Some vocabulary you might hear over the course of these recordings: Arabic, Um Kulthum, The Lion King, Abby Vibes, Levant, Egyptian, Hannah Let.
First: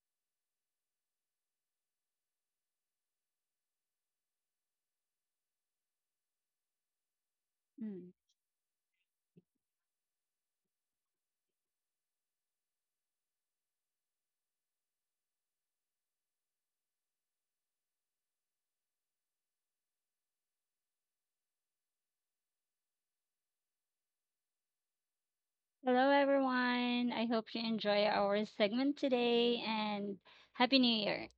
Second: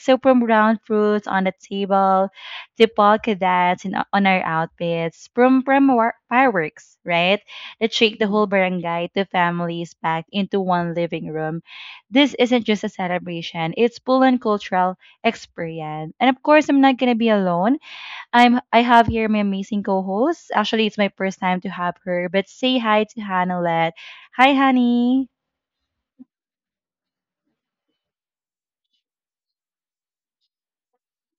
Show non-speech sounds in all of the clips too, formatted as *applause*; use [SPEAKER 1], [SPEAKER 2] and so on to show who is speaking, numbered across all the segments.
[SPEAKER 1] So from round fruits on the table to polka dots on our outfits, fireworks, right? That
[SPEAKER 2] Mm.
[SPEAKER 1] shake the whole barangay to families packed into one living room, this isn't just a celebration. It's full on cultural experience. And of course, I'm not gonna be alone. I have here my amazing co-host. Actually, it's my first time to have her, but say hi to Hannah Let. Hi, honey.
[SPEAKER 2] Hello, everyone. I hope you enjoy our segment today and Happy New Year.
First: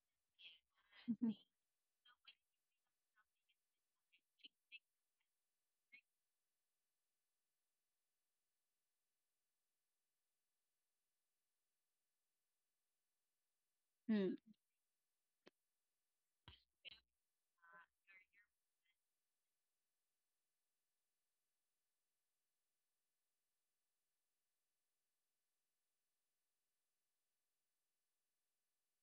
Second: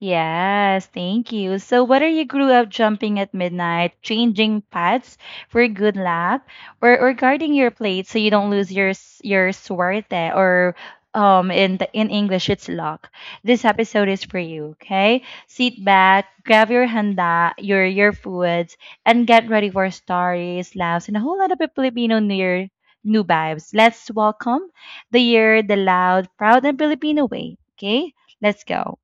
[SPEAKER 1] Yes, thank you. So, whether you grew up jumping at midnight, changing pads for good luck, or guarding your plate so you don't lose your suerte, or in in English it's luck. This episode is
[SPEAKER 2] Mm.
[SPEAKER 1] for you. Okay, sit back, grab your handa, your foods, and get ready for stories, laughs, and a whole lot of Filipino New Year new vibes. Let's welcome the year the loud, proud, and Filipino way. Okay, let's go.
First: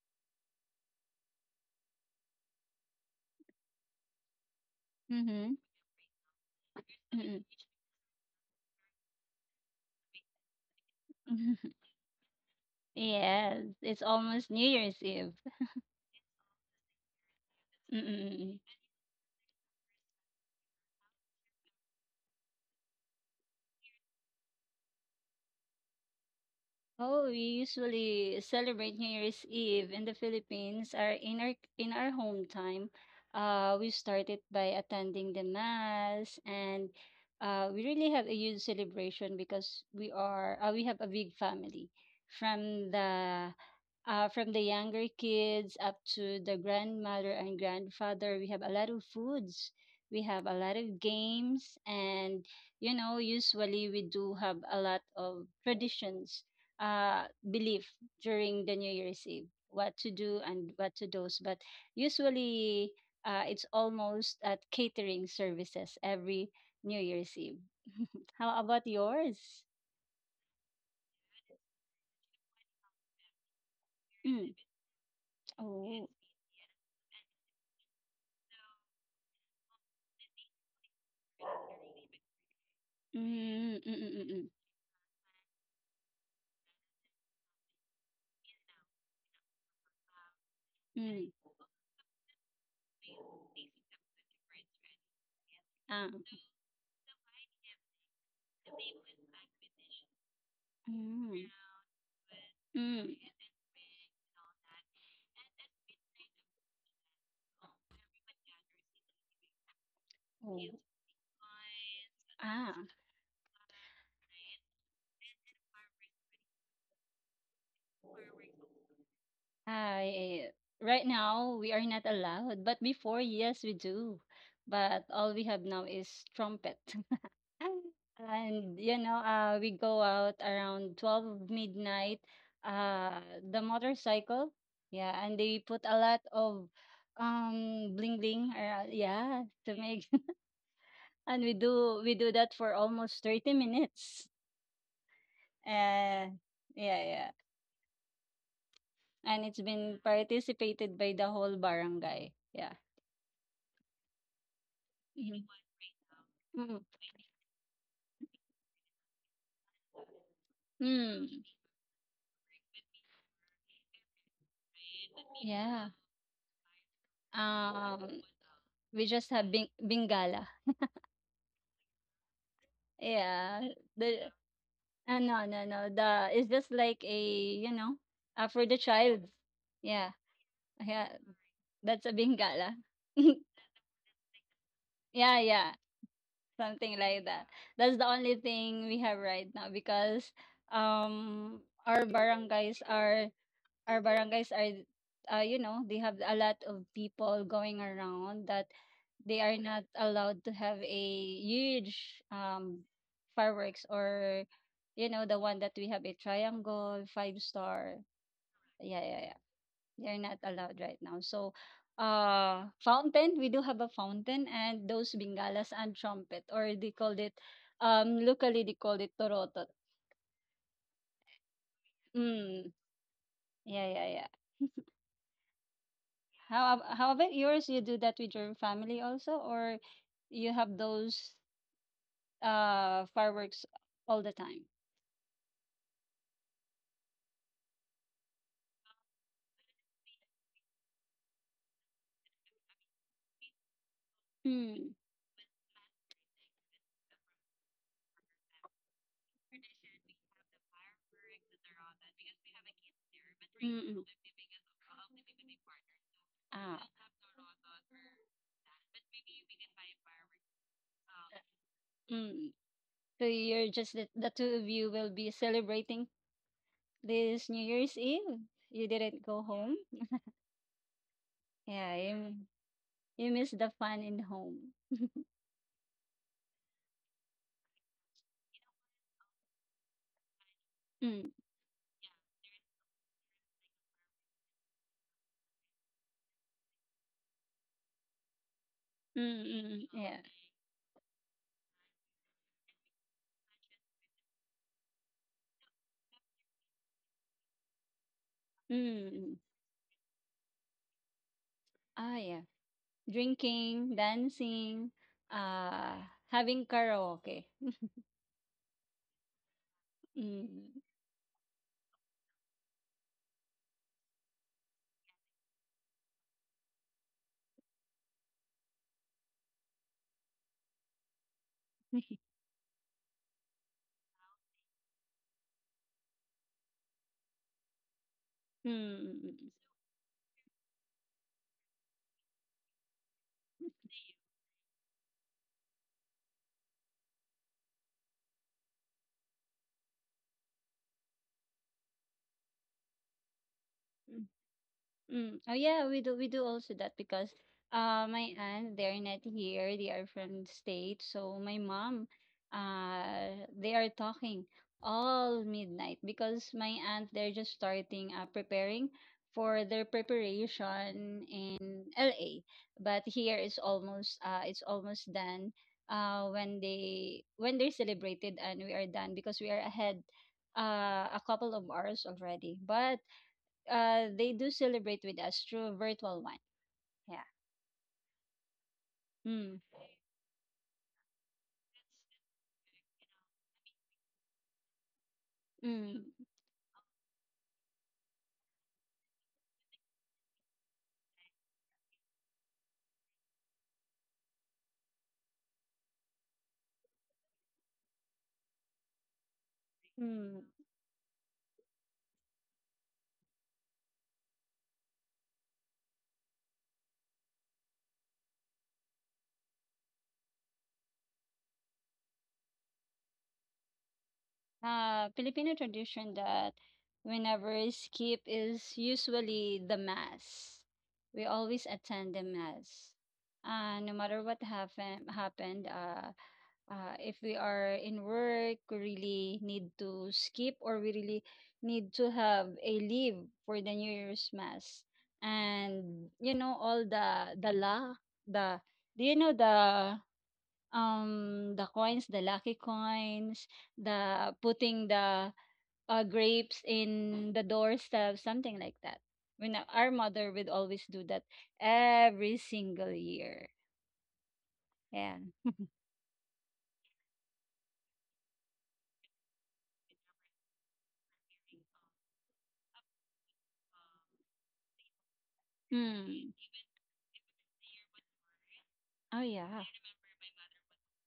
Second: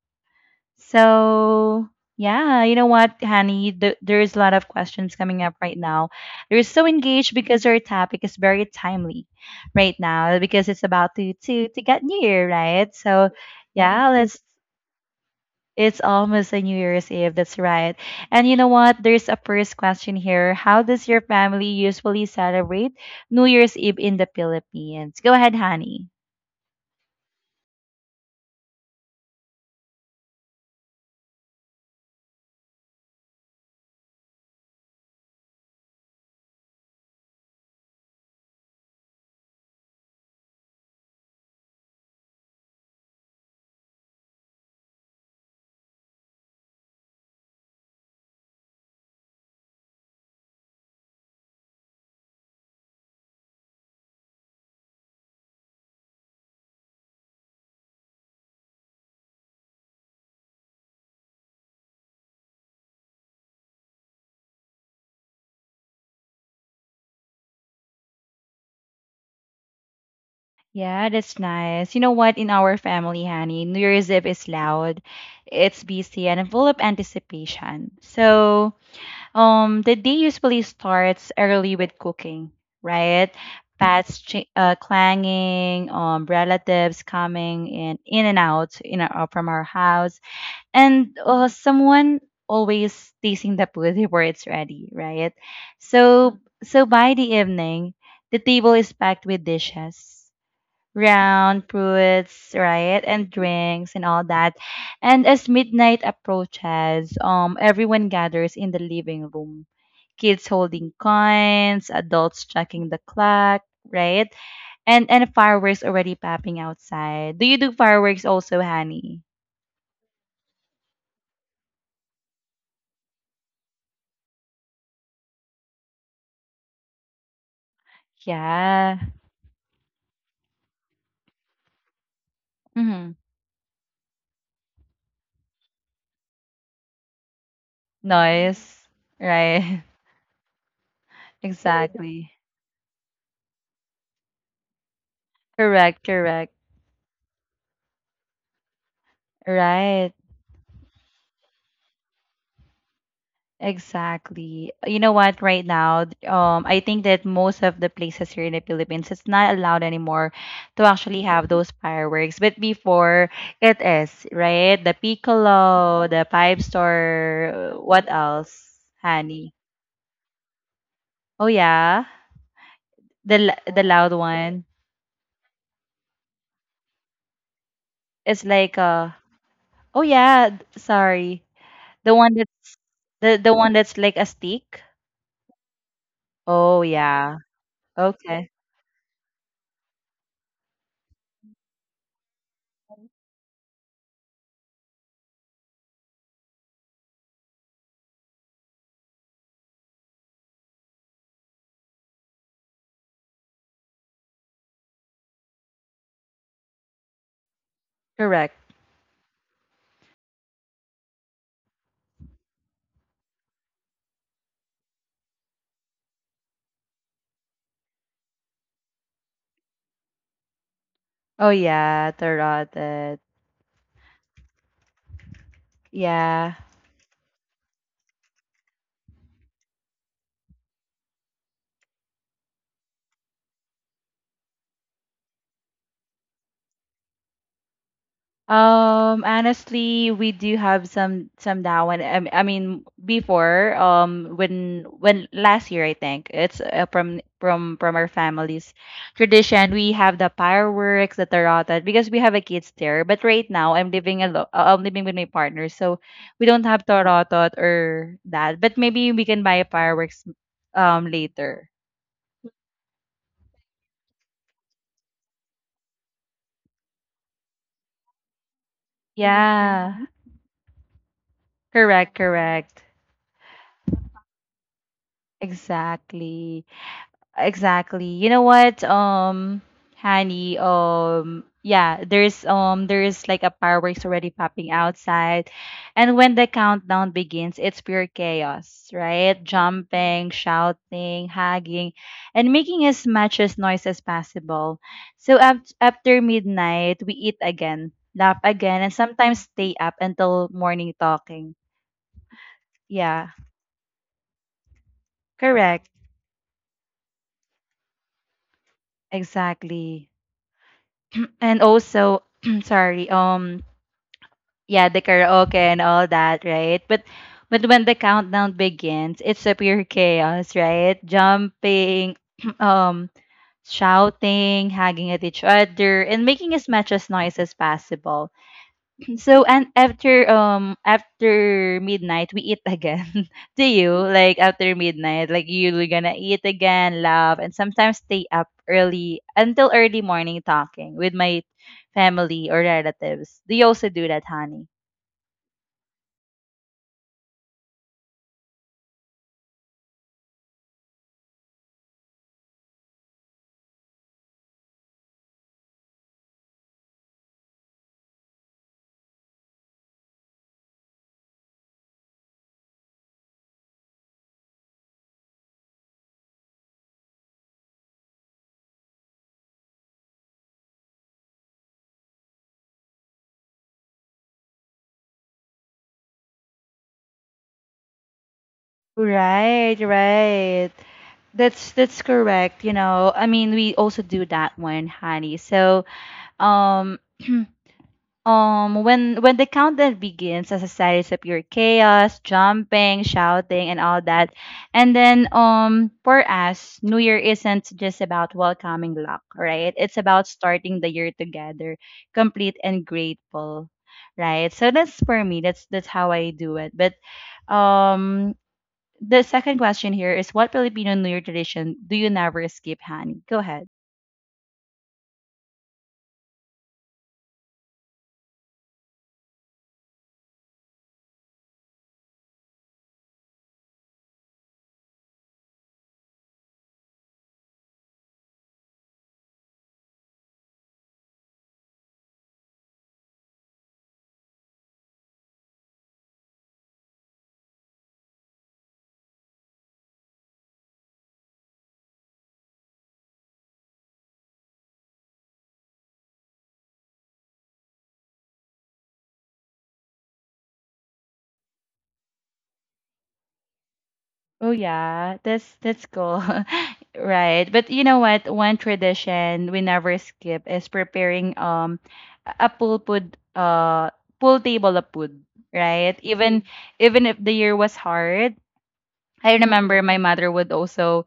[SPEAKER 1] So, yeah, you know what, Honey? There's a lot of questions coming
[SPEAKER 2] Mm-hmm.
[SPEAKER 1] up right now. They're so engaged
[SPEAKER 2] Mm-mm.
[SPEAKER 1] because our topic is very timely right now because it's about to get New Year, right?
[SPEAKER 2] *laughs*
[SPEAKER 1] So,
[SPEAKER 2] Yes, it's
[SPEAKER 1] yeah, let's.
[SPEAKER 2] almost New Year's Eve.
[SPEAKER 1] It's almost a New Year's Eve. That's
[SPEAKER 2] *laughs*
[SPEAKER 1] right. And you
[SPEAKER 2] Mm-mm.
[SPEAKER 1] know what? There's a first question here. How does your family usually celebrate New Year's Eve in the Philippines? Go ahead, Honey.
[SPEAKER 2] Oh, we usually celebrate New Year's Eve in the Philippines. Our in our in our home time, we started by attending the mass, and we really have a huge celebration because we have a big family, from the younger kids up to the grandmother and grandfather. We have a lot of foods. We have a lot of games, and you know, usually we do have a lot of traditions, uh, belief, during the New Year's Eve, what to do and what to do. But usually, it's almost at catering services every New Year's Eve. How about yours?
[SPEAKER 1] Yeah, that's nice. You know what? In our family, honey, New Year's Eve is
[SPEAKER 2] Mm.
[SPEAKER 1] loud, it's
[SPEAKER 2] Oh.
[SPEAKER 1] busy, and full of anticipation. So, the day usually starts early with cooking, right?
[SPEAKER 2] Mm, mm, mm, mm, mm,
[SPEAKER 1] Clanging, relatives coming in and out, from our house, and
[SPEAKER 2] mm.
[SPEAKER 1] someone always tasting the food *laughs* before it's ready, right?
[SPEAKER 2] Ah,
[SPEAKER 1] So, so, by the evening, the table is packed with dishes,
[SPEAKER 2] mm,
[SPEAKER 1] round fruits, right,
[SPEAKER 2] mm.
[SPEAKER 1] and drinks and all that. And as midnight approaches, everyone gathers in the living room. Kids
[SPEAKER 2] Oh.
[SPEAKER 1] holding coins, adults
[SPEAKER 2] Ah.
[SPEAKER 1] checking the clock, right? And fireworks already popping outside. Do you do fireworks also, Honey?
[SPEAKER 2] I Right now we are not allowed, but before, yes, we do. But all we have now is trumpet. *laughs* And you
[SPEAKER 1] Yeah.
[SPEAKER 2] know, we go out around 12 midnight,
[SPEAKER 1] Mm-hmm.
[SPEAKER 2] uh the motorcycle. Yeah, and they put a lot of bling bling
[SPEAKER 1] Noise,
[SPEAKER 2] around, yeah, to
[SPEAKER 1] right? *laughs*
[SPEAKER 2] make, *laughs* and we do we
[SPEAKER 1] Exactly.
[SPEAKER 2] do that for almost 30 minutes.
[SPEAKER 1] Correct,
[SPEAKER 2] Uh
[SPEAKER 1] correct.
[SPEAKER 2] yeah, yeah. And it's been
[SPEAKER 1] Right.
[SPEAKER 2] participated by the whole barangay. Yeah.
[SPEAKER 1] Exactly. You know what? Right now, I
[SPEAKER 2] Mhm.
[SPEAKER 1] think that most of the places here in the Philippines, it's not allowed anymore to actually
[SPEAKER 2] Hmm.
[SPEAKER 1] have those fireworks. But before, it is, right? The
[SPEAKER 2] Yeah.
[SPEAKER 1] piccolo, the pipe store, what
[SPEAKER 2] Um,
[SPEAKER 1] else,
[SPEAKER 2] we just have
[SPEAKER 1] honey?
[SPEAKER 2] Bingala.
[SPEAKER 1] Oh yeah,
[SPEAKER 2] Yeah.
[SPEAKER 1] the loud
[SPEAKER 2] The
[SPEAKER 1] one.
[SPEAKER 2] No, no, no. The It's just like a, you know
[SPEAKER 1] It's
[SPEAKER 2] for the
[SPEAKER 1] like
[SPEAKER 2] child.
[SPEAKER 1] Oh
[SPEAKER 2] Yeah.
[SPEAKER 1] yeah,
[SPEAKER 2] Yeah.
[SPEAKER 1] sorry,
[SPEAKER 2] That's a
[SPEAKER 1] the one
[SPEAKER 2] Bingala.
[SPEAKER 1] that's the one that's like a stick.
[SPEAKER 2] *laughs* Yeah, yeah.
[SPEAKER 1] Oh
[SPEAKER 2] Something like
[SPEAKER 1] yeah.
[SPEAKER 2] that. That's the only
[SPEAKER 1] Okay.
[SPEAKER 2] thing we have right now because um our barangays are our barangays are you know, they have a lot of people going around, that they are not allowed to have a huge, um fireworks, or you know, the one that we have, a triangle, five star.
[SPEAKER 1] Correct.
[SPEAKER 2] Yeah, yeah, yeah, they're not allowed right now, so fountain, we do have a fountain, and those bengalas and trumpet, or they called it, locally they called it torotot.
[SPEAKER 1] Oh yeah,
[SPEAKER 2] Mm.
[SPEAKER 1] tarot.
[SPEAKER 2] Yeah, yeah, yeah.
[SPEAKER 1] Yeah.
[SPEAKER 2] How about yours? You do that with your family also, or you have those fireworks all the time?
[SPEAKER 1] Honestly, we do have some now and I mean before when
[SPEAKER 2] Mm.
[SPEAKER 1] last year I think it's from from our family's tradition. We have the fireworks the tarata because we have a kids there, but right now I'm
[SPEAKER 2] Mm-mm.
[SPEAKER 1] living alone, I'm living with my partner, so we don't
[SPEAKER 2] Ah.
[SPEAKER 1] have tarata or that, but maybe we can buy fireworks later.
[SPEAKER 2] Mm. So you're just the two of you will be celebrating this New Year's Eve. You didn't go home.
[SPEAKER 1] Yeah.
[SPEAKER 2] Yeah,
[SPEAKER 1] Correct,
[SPEAKER 2] you,
[SPEAKER 1] correct.
[SPEAKER 2] you missed the fun in home.
[SPEAKER 1] Exactly. Exactly. You know what, Hani,
[SPEAKER 2] Mm.
[SPEAKER 1] yeah, there's like a fireworks already popping outside. And when the countdown begins, it's pure chaos, right?
[SPEAKER 2] Mm-mm. Yeah.
[SPEAKER 1] Jumping, shouting, hugging, and making as much as noise as possible. So af after midnight, we eat again, laugh again, and
[SPEAKER 2] Mm,
[SPEAKER 1] sometimes stay up until morning talking.
[SPEAKER 2] ah, yeah.
[SPEAKER 1] Yeah,
[SPEAKER 2] Drinking, dancing,
[SPEAKER 1] correct.
[SPEAKER 2] uh, having karaoke.
[SPEAKER 1] Exactly.
[SPEAKER 2] Mm,
[SPEAKER 1] And also, *clears throat* sorry, yeah, the karaoke and all that, right? But when the countdown begins, it's a pure chaos, right? Jumping, *clears throat* um, shouting, hugging at each other, and making as much as noise as possible.
[SPEAKER 2] mm,
[SPEAKER 1] *clears throat* So
[SPEAKER 2] mm,
[SPEAKER 1] and after after midnight, we eat again. *laughs* Do you like after midnight? Like you're gonna eat again, laugh, and sometimes stay up early until early morning talking with my family or relatives. Do you also do
[SPEAKER 2] mm.
[SPEAKER 1] that, honey?
[SPEAKER 2] Mm. Oh yeah, we do also that because my aunt, they're not here, they are from the States. So my mom, they are talking all midnight because my aunt, they're just starting preparing for their preparation in LA. But here is almost, it's almost done when they celebrated, and we are done because we are ahead a couple of hours already. But they do celebrate with us through a virtual one. Yeah. Mm.
[SPEAKER 1] Right, right. That's correct. You know, I mean, we also do that one, honey. So,
[SPEAKER 2] Mm.
[SPEAKER 1] um, *clears throat* when the countdown begins, as a series of your chaos, jumping, shouting, and all that, and then for us, New Year isn't just about welcoming luck, right? It's about
[SPEAKER 2] Mm.
[SPEAKER 1] starting the year together, complete and grateful, right? So that's for me. That's how I do it. But, um the second question here is what Filipino New Year tradition do you never skip, honey? Go ahead.
[SPEAKER 2] Filipino tradition that we skip is usually the mass. We always attend the mass. No matter what happened, if we are in work, we really need to skip, or we really need to have a leave for the New Year's Mass. And you know all the, do you know the, the coins, the lucky coins, the putting the, grapes in the doorstep, something like that. When, our mother would always do that every single year.
[SPEAKER 1] Oh yeah,
[SPEAKER 2] Yeah.
[SPEAKER 1] that's cool. *laughs* Right. But you know what? One tradition we never skip is preparing a pool table of food, right?
[SPEAKER 2] Mm.
[SPEAKER 1] Even if the year was hard,
[SPEAKER 2] Oh
[SPEAKER 1] I
[SPEAKER 2] yeah.
[SPEAKER 1] remember my mother would also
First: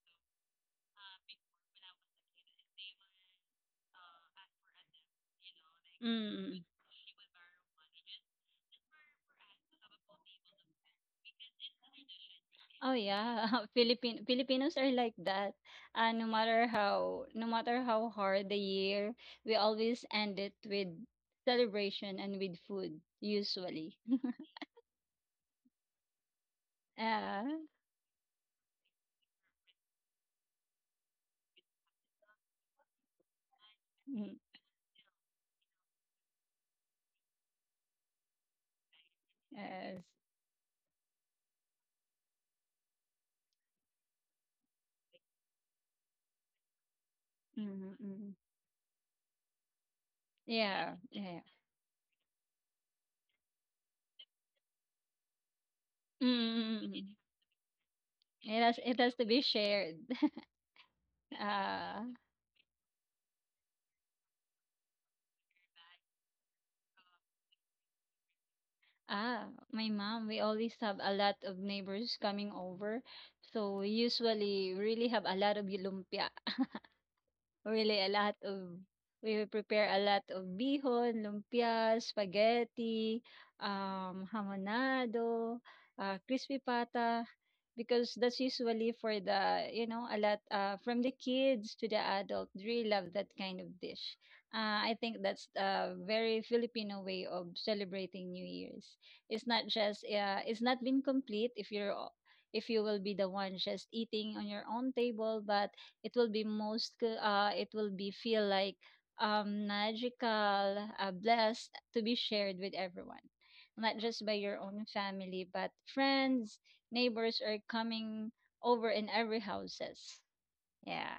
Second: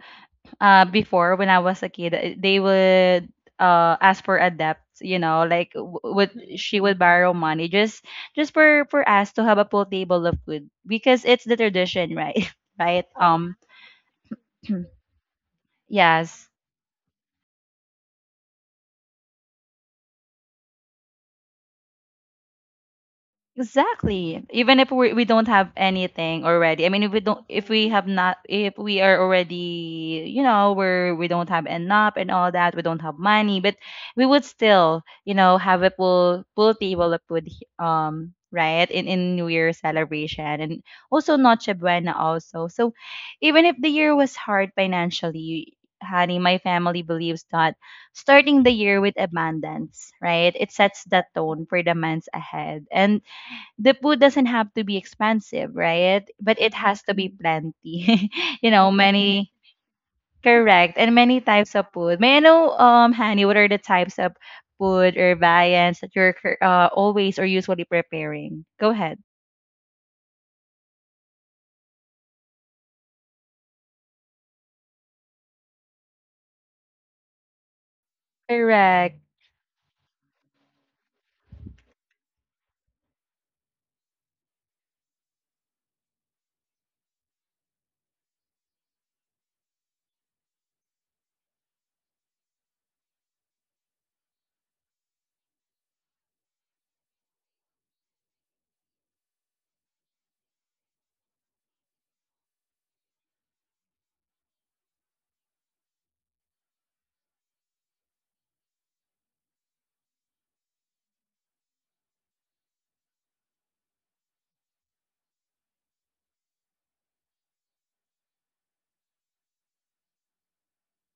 [SPEAKER 1] before when I was a kid, they would ask for a debt, you know, like w- would
[SPEAKER 2] Mm.
[SPEAKER 1] she would borrow money just for us to have a full table of food because it's the tradition, right? *laughs*
[SPEAKER 2] Oh
[SPEAKER 1] Right?
[SPEAKER 2] yeah. *laughs* Philippine Filipinos are
[SPEAKER 1] *clears throat*
[SPEAKER 2] like that. No
[SPEAKER 1] Yes.
[SPEAKER 2] matter how, hard the year, we always end it with celebration and with food, usually.
[SPEAKER 1] Exactly. Even if we don't have anything already. I
[SPEAKER 2] *laughs*
[SPEAKER 1] mean, if we
[SPEAKER 2] Yeah.
[SPEAKER 1] don't, if we have not, if we are already, you know, we don't have enough and all that, we don't have money, but we
[SPEAKER 2] Mm,
[SPEAKER 1] would still, you know, have a full table of food, right, in New Year
[SPEAKER 2] yes.
[SPEAKER 1] celebration and also Noche Buena also. So, even if the year was hard financially, honey, my family believes that
[SPEAKER 2] Mhm, mm.
[SPEAKER 1] starting the year with abundance, right, it
[SPEAKER 2] Yeah,
[SPEAKER 1] sets the
[SPEAKER 2] yeah.
[SPEAKER 1] tone for the months ahead, and the food doesn't have to be expensive, right?
[SPEAKER 2] Mm,
[SPEAKER 1] But it
[SPEAKER 2] hmm,
[SPEAKER 1] has
[SPEAKER 2] mm.
[SPEAKER 1] to be plenty.
[SPEAKER 2] It
[SPEAKER 1] *laughs* You
[SPEAKER 2] has
[SPEAKER 1] know,
[SPEAKER 2] it has to be
[SPEAKER 1] many
[SPEAKER 2] shared. *laughs*
[SPEAKER 1] correct and many types of
[SPEAKER 2] Ah,
[SPEAKER 1] food. May I know, Hani, what are the types of food or viands that you're always or usually preparing? Go ahead.
[SPEAKER 2] my mom, we always have a lot of neighbors coming over. So we usually really have a lot of lumpia. Really a lot of
[SPEAKER 1] Correct.
[SPEAKER 2] We will prepare a lot of bihon, lumpia, spaghetti, hamonado, crispy pata, because that's usually for the, a lot, from the kids to the adult, really love that kind of dish. I think that's a very Filipino way of celebrating New Year's. It's not just, it's not been complete if if you will be the one just eating on your own table, but it will be feel like, magical, blessed to be shared with everyone. Not just by your own family, but friends, neighbors are coming over in every houses. Yeah.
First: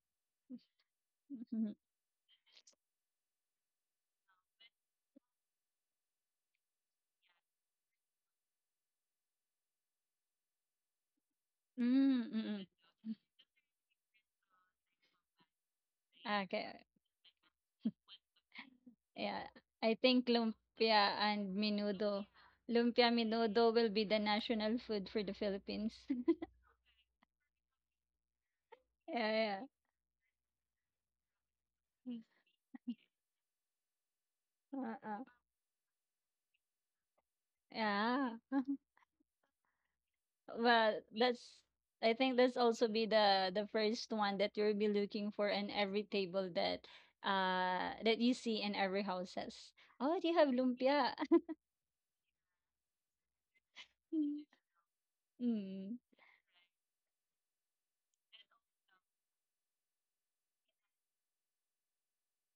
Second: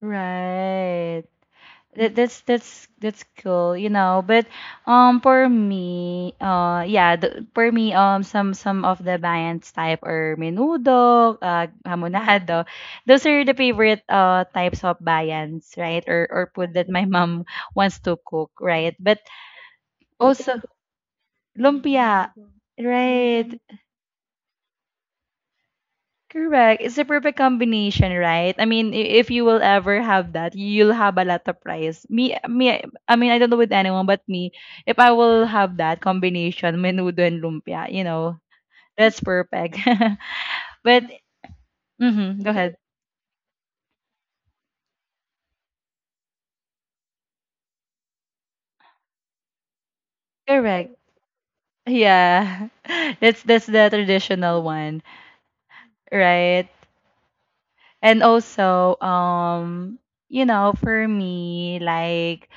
[SPEAKER 1] Right.
[SPEAKER 2] *laughs*
[SPEAKER 1] That's that's cool, you know. But for me, yeah, for me, some of the bands type or menudo,
[SPEAKER 2] Mhm. Mm, mm,
[SPEAKER 1] hamonado,
[SPEAKER 2] mm.
[SPEAKER 1] those are the favorite types of bands, right? Or
[SPEAKER 2] Okay.
[SPEAKER 1] food that my *laughs* mom wants to cook, right? But
[SPEAKER 2] Yeah. I think
[SPEAKER 1] also
[SPEAKER 2] lumpia and menudo.
[SPEAKER 1] lumpia,
[SPEAKER 2] Lumpia
[SPEAKER 1] right?
[SPEAKER 2] menudo will be the national food for the Philippines. *laughs*
[SPEAKER 1] Correct. It's a perfect combination, right? I mean, if you
[SPEAKER 2] Yeah,
[SPEAKER 1] will ever have that, you'll have a lot of prize.
[SPEAKER 2] yeah.
[SPEAKER 1] Me. I mean, I don't know with anyone, but me. If I
[SPEAKER 2] Uh-uh.
[SPEAKER 1] will have that combination, menudo and lumpia, you
[SPEAKER 2] Yeah.
[SPEAKER 1] know, that's perfect. *laughs*
[SPEAKER 2] Well,
[SPEAKER 1] But
[SPEAKER 2] that's I think
[SPEAKER 1] mm-hmm, go
[SPEAKER 2] that's
[SPEAKER 1] ahead.
[SPEAKER 2] also be the first one that you'll be looking for in every table that you see in every houses. Oh, do you have
[SPEAKER 1] Correct.
[SPEAKER 2] lumpia?
[SPEAKER 1] Yeah, *laughs* that's the
[SPEAKER 2] *laughs*
[SPEAKER 1] traditional one,
[SPEAKER 2] Mm.
[SPEAKER 1] right? And also, you know, for me, like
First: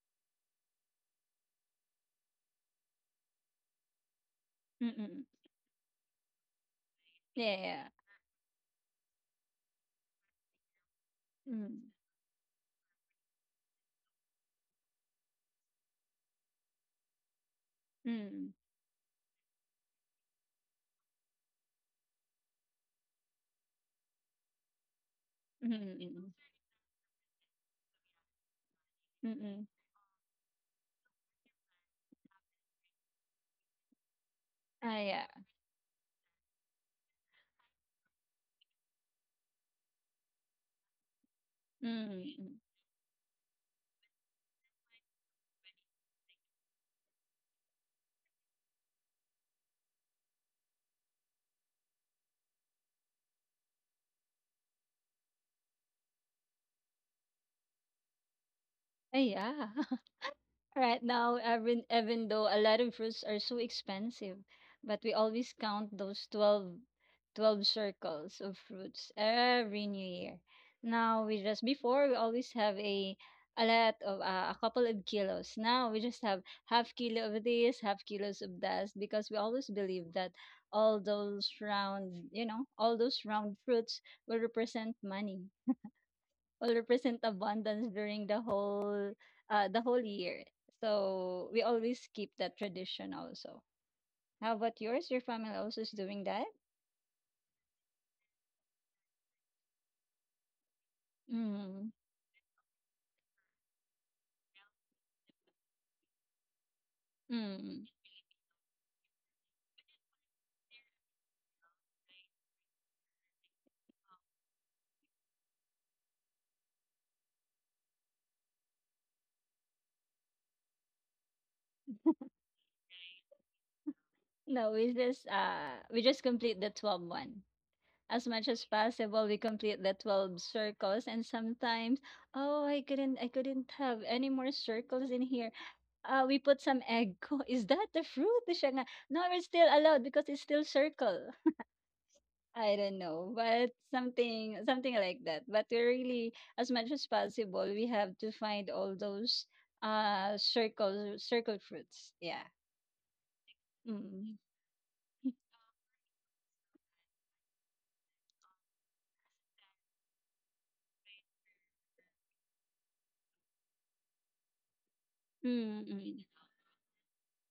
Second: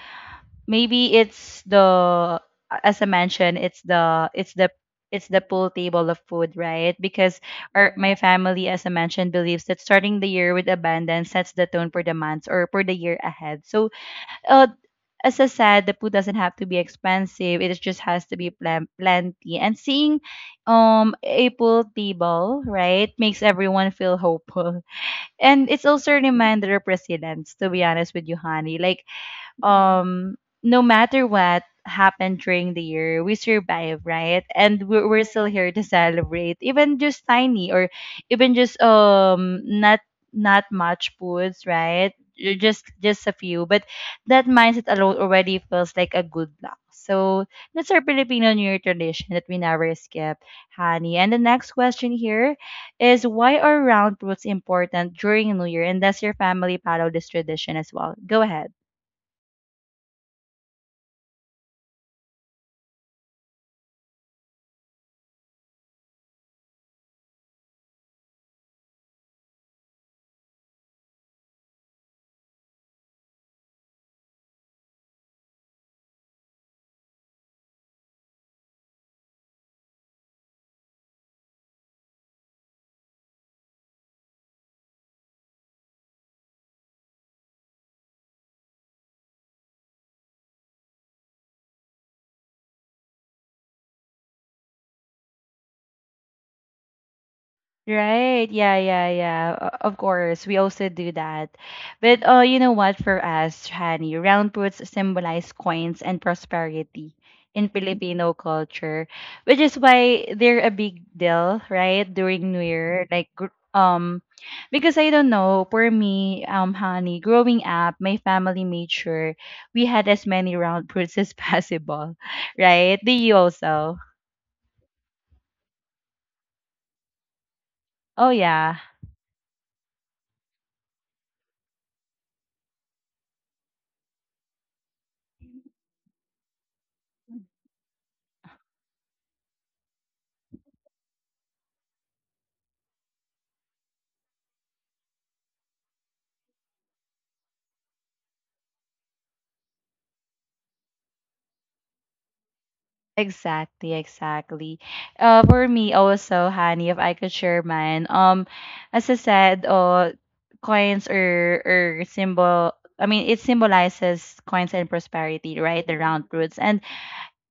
[SPEAKER 1] maybe it's the as I mentioned
[SPEAKER 2] Mm-mm.
[SPEAKER 1] it's the pool table of food right because
[SPEAKER 2] Yeah, yeah.
[SPEAKER 1] our my family as I mentioned believes that starting the year with abundance sets the
[SPEAKER 2] Mm.
[SPEAKER 1] tone for the months or for the year ahead so uh as I said, the food doesn't have to be expensive. It just has to be
[SPEAKER 2] Mm.
[SPEAKER 1] plenty. And seeing a pool table, right, makes everyone feel hopeful. *laughs* And
[SPEAKER 2] Mm.
[SPEAKER 1] it's also a
[SPEAKER 2] Mm.
[SPEAKER 1] reminder of resilience, to be honest with you, honey. Like
[SPEAKER 2] Mm. Mm.
[SPEAKER 1] um no matter what happened during the year we survive, right, and
[SPEAKER 2] Ah,
[SPEAKER 1] we're
[SPEAKER 2] yeah.
[SPEAKER 1] still here to celebrate, even just tiny, or even just not much foods,
[SPEAKER 2] Mm.
[SPEAKER 1] right?
[SPEAKER 2] Mm, mm.
[SPEAKER 1] Just a few, but that mindset alone already feels like a good luck. So that's our Filipino New Year tradition that we never skip, honey. And the next question here is, why are round roots important during New Year and does your family follow this tradition as well? Go ahead.
[SPEAKER 2] Ah, yeah. *laughs* Right now, even even though a lot of fruits are so expensive, but we always count those 12 circles of fruits every new year. Now, we just, before, we always have a lot of, a couple of kilos. Now we just have half kilo of this, half kilos of that, because we always believe that all those round fruits will represent money, will represent abundance during the whole, the whole year. So we always keep that tradition also. How about yours? Your family also is doing that?
[SPEAKER 1] Right. Yeah, yeah, yeah. Of course, we also do that.
[SPEAKER 2] Mm.
[SPEAKER 1] But oh, you know what, for us, Hani, round fruits symbolize coins and prosperity in
[SPEAKER 2] Mm.
[SPEAKER 1] Filipino culture, which is why they're a big deal, right? During New Year, like because I don't know, for me, Hani, growing up, my family made sure we had as many round fruits as possible, *laughs* right? Do you also?
[SPEAKER 2] No, we just complete the 12 one. As
[SPEAKER 1] Oh
[SPEAKER 2] much as
[SPEAKER 1] yeah.
[SPEAKER 2] possible, we complete the 12 circles, and sometimes, oh, I couldn't have any more circles in here. We put some egg. *laughs* Is that the fruit? Siya nga, no, we're still allowed because it's still circle. I don't know, but something like that. But we really, as much as possible, we have to find all those circle circle fruits. Yeah.
[SPEAKER 1] Exactly,
[SPEAKER 2] Mm.
[SPEAKER 1] exactly. For me also, Honey, if I could share mine, as I said, coins or symbol. I mean, it symbolizes coins and prosperity, right? The
[SPEAKER 2] Mm-mm.
[SPEAKER 1] round roots, and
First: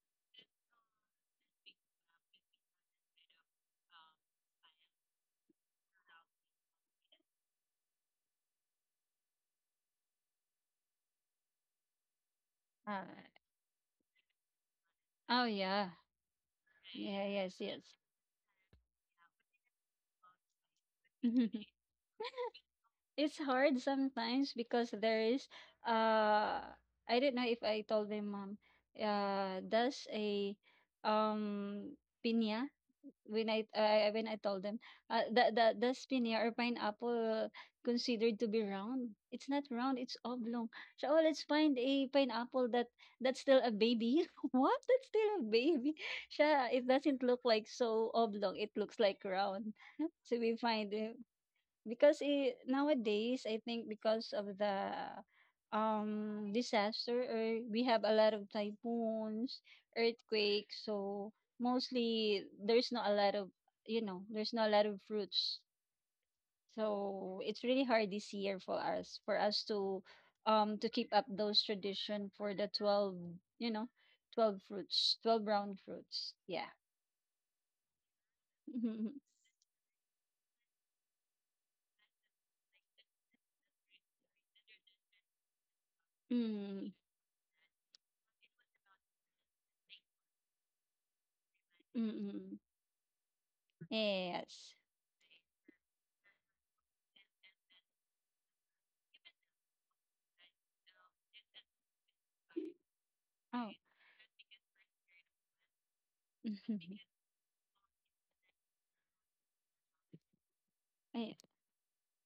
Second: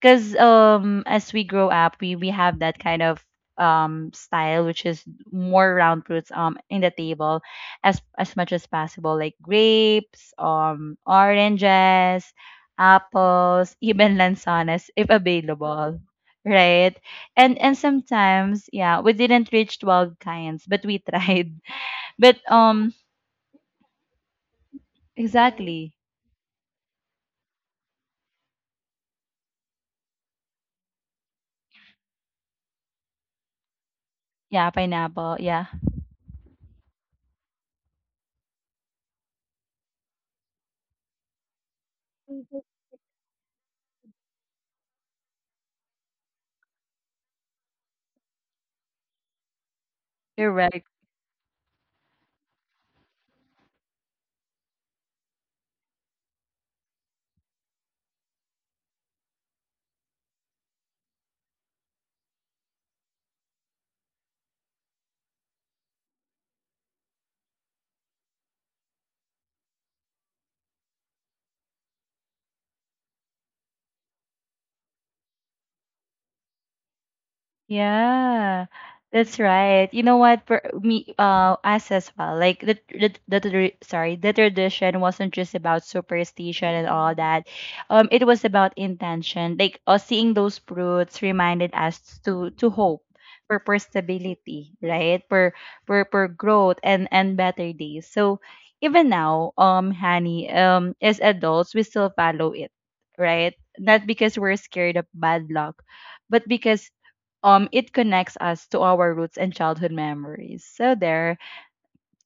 [SPEAKER 1] because as we grow up we have that kind of style, which is more round fruits in the table as much as possible, like grapes, oranges, apples, *laughs* even lansanas if
[SPEAKER 2] Oh yeah.
[SPEAKER 1] available, right?
[SPEAKER 2] Yeah. Yes.
[SPEAKER 1] And
[SPEAKER 2] Yes.
[SPEAKER 1] sometimes, yeah, we didn't reach 12 kinds, but we tried.
[SPEAKER 2] *laughs*
[SPEAKER 1] *laughs* But
[SPEAKER 2] It's hard sometimes because there is
[SPEAKER 1] exactly,
[SPEAKER 2] uh I don't know, if I told my mom, does a, um pinya, when I told
[SPEAKER 1] yeah,
[SPEAKER 2] them,
[SPEAKER 1] pineapple,
[SPEAKER 2] the
[SPEAKER 1] yeah.
[SPEAKER 2] the the spinia or pineapple considered to be round. It's not round. It's oblong. So, oh, let's find a pineapple that's still a baby. *laughs* What? That's still a baby. Siya, it doesn't look like so oblong. It looks like round. *laughs* So we
[SPEAKER 1] Correct.
[SPEAKER 2] find, because, I nowadays, I think because of the, disaster, or we have a lot of typhoons, earthquakes, so mostly there's not a lot of fruits. So it's really hard this year for us to, to keep up those tradition for the 12, you know, 12 fruits, 12 brown fruits. Yeah.
[SPEAKER 1] Yeah,
[SPEAKER 2] *laughs*
[SPEAKER 1] that's right. You know what? For me, us as well. Like sorry, the tradition wasn't just about superstition and
[SPEAKER 2] Mm,
[SPEAKER 1] all that. It was about intention. Like seeing those fruits reminded us
[SPEAKER 2] mm, mm.
[SPEAKER 1] to hope for stability,
[SPEAKER 2] Yes.
[SPEAKER 1] right? For growth and better days. So even now, honey, as adults, we still follow it, right?
[SPEAKER 2] Oh.
[SPEAKER 1] Not because we're scared of bad luck, but because
[SPEAKER 2] *laughs*
[SPEAKER 1] it connects us to our roots and childhood memories so
[SPEAKER 2] Yeah.
[SPEAKER 1] there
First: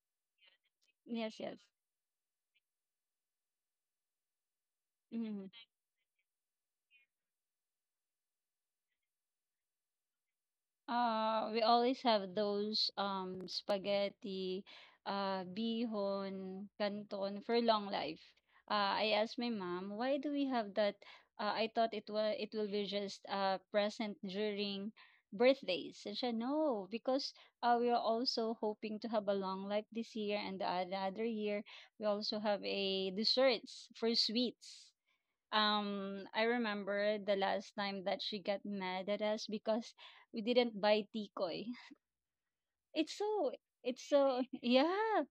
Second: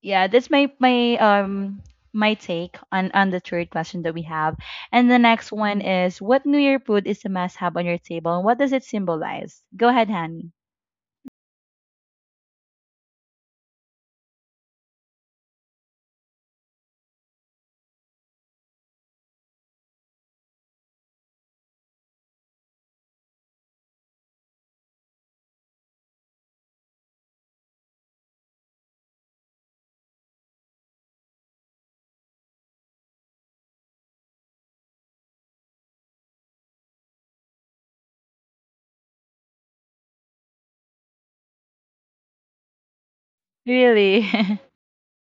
[SPEAKER 1] yeah that's my my
[SPEAKER 2] Yes, yes.
[SPEAKER 1] um take on the third question that we have. And the
[SPEAKER 2] Hmm.
[SPEAKER 1] next one is, what new year food is a must have on your table, and what does it symbolize? Go ahead, honey.
[SPEAKER 2] We always have those, spaghetti, bihon, canton for long life. I asked my mom, why do we have that? I thought it will be just present during birthdays. And she, no, because, we are also hoping to have a long life this year and the, the other year. We also have a desserts for sweets. I remember the last time that she got mad at us because we didn't buy tikoy. It's so it's so
[SPEAKER 1] Really?
[SPEAKER 2] *laughs* yeah.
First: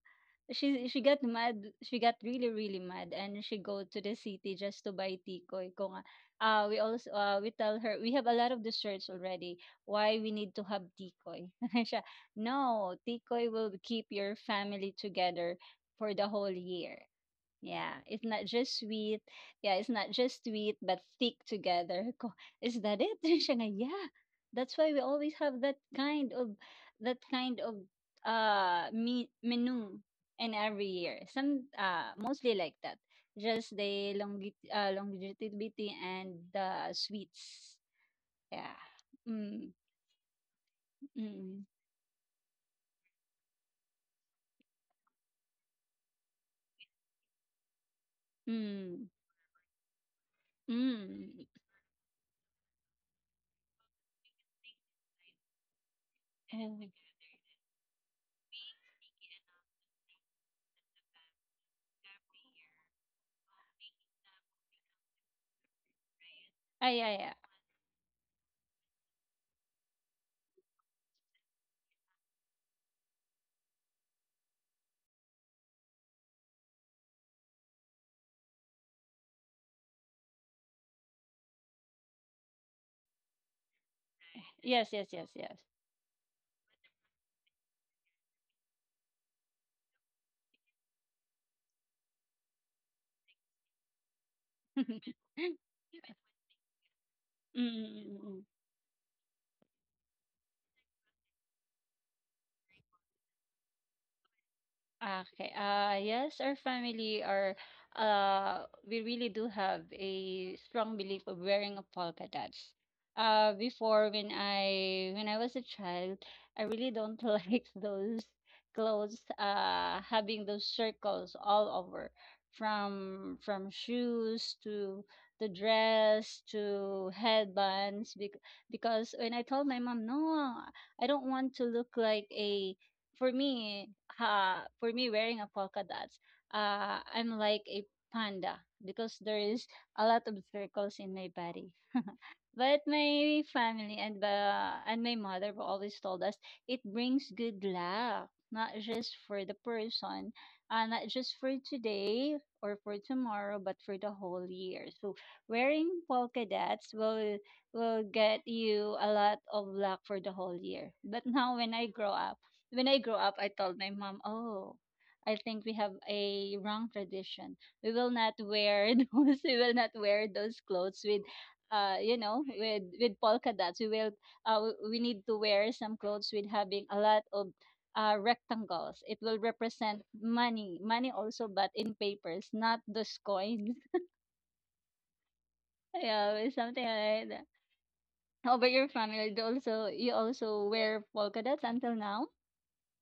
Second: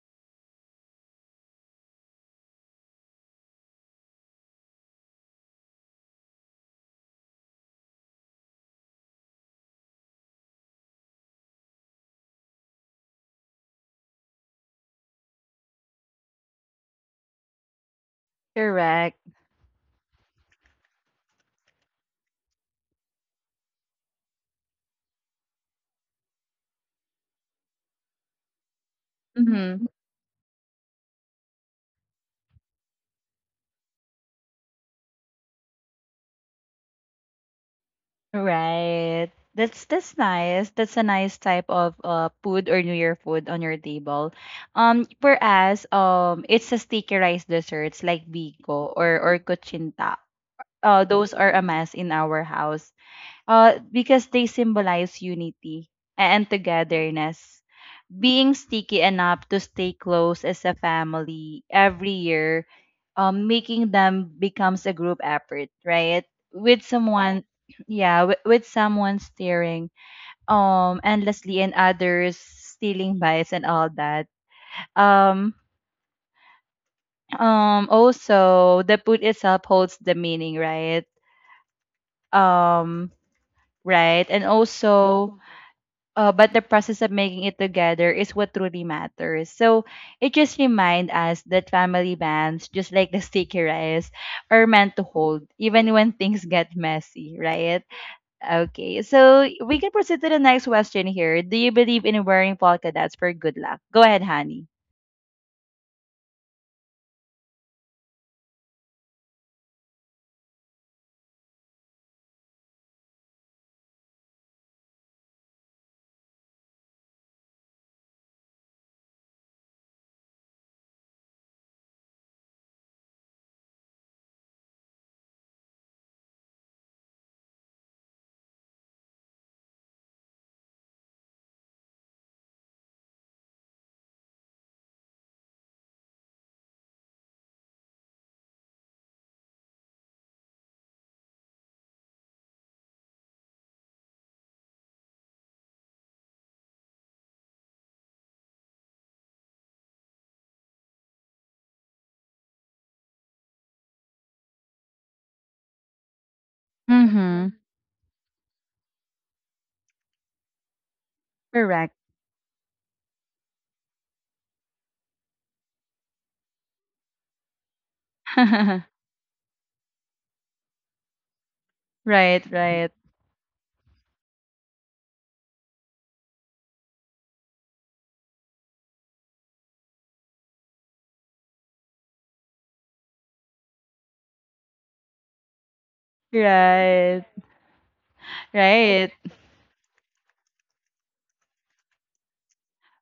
[SPEAKER 2] She got mad. She got really really mad, and she go to the city just to buy tikoy. Kung, ah, we also, we tell her we have a lot of desserts already. Why we need to have tikoy? *laughs* Siya, no, tikoy will keep your family together for the whole year. Yeah, it's not
[SPEAKER 1] *laughs*
[SPEAKER 2] just
[SPEAKER 1] Correct.
[SPEAKER 2] sweet. Yeah, it's not just sweet, but thick together. Ko, is that it? *laughs* Then siya nga, yeah. That's why we always have that kind of me
[SPEAKER 1] Mm-hmm.
[SPEAKER 2] menu in every year. Some Mostly like that. Just the, longi longevity and the sweets. Yeah.
[SPEAKER 1] Right,
[SPEAKER 2] Mm,
[SPEAKER 1] that's nice. That's a nice
[SPEAKER 2] mm,
[SPEAKER 1] type of food or new year food on your table. For us, it's a sticky rice desserts like biko
[SPEAKER 2] mm,
[SPEAKER 1] or kuchinta. Those
[SPEAKER 2] mm.
[SPEAKER 1] are a mass in our house, because they symbolize unity and togetherness. Being sticky enough to stay close as a family every year, making them becomes a group effort, right? With Right.
[SPEAKER 2] Ah, yeah, yeah.
[SPEAKER 1] someone, yeah, with someone staring endlessly and others stealing bites and all that. Um, also the food itself holds the meaning, right? Um, right? And
[SPEAKER 2] Yes,
[SPEAKER 1] also,
[SPEAKER 2] yes, yes,
[SPEAKER 1] Mm.
[SPEAKER 2] yes.
[SPEAKER 1] But the process of making it together is what truly matters. So it just reminds us that family bands, just like the sticky rice, are
[SPEAKER 2] *laughs*
[SPEAKER 1] meant
[SPEAKER 2] Mm,
[SPEAKER 1] to hold even when things get messy,
[SPEAKER 2] mm,
[SPEAKER 1] right?
[SPEAKER 2] mm, mm.
[SPEAKER 1] Okay, so we can proceed to the next question here. Do you believe in wearing polka dots for good luck? Go ahead, honey.
[SPEAKER 2] Okay. Yes, our family are, we really do have a strong belief of wearing a polka dots. Before when I was a child, I really don't *laughs* like those clothes. Having those circles all over, from shoes to the dress to headbands. Because when I told my mom, no, I don't want to look like a, for me, for me wearing a polka dots, I'm like a panda because there is a lot of circles in my body. But my family and the and my mother were always told us it brings good luck, not just for the person, not just for today or for tomorrow, but for the whole year. So wearing polka dots will
[SPEAKER 1] Mm-hmm.
[SPEAKER 2] will get you a lot of luck for the whole year. But now when I
[SPEAKER 1] Correct.
[SPEAKER 2] grow up, I told my mom, oh. I think we have a wrong tradition. We will not
[SPEAKER 1] *laughs* right,
[SPEAKER 2] wear *laughs* those. We will not wear those clothes with
[SPEAKER 1] right,
[SPEAKER 2] with polka dots we will we need to wear some clothes with having a lot of rectangles. It will represent money also, but in papers, not those coins. *laughs* Yeah, with something
[SPEAKER 1] right,
[SPEAKER 2] like that. How about your
[SPEAKER 1] right.
[SPEAKER 2] family, do also you also wear polka dots until now?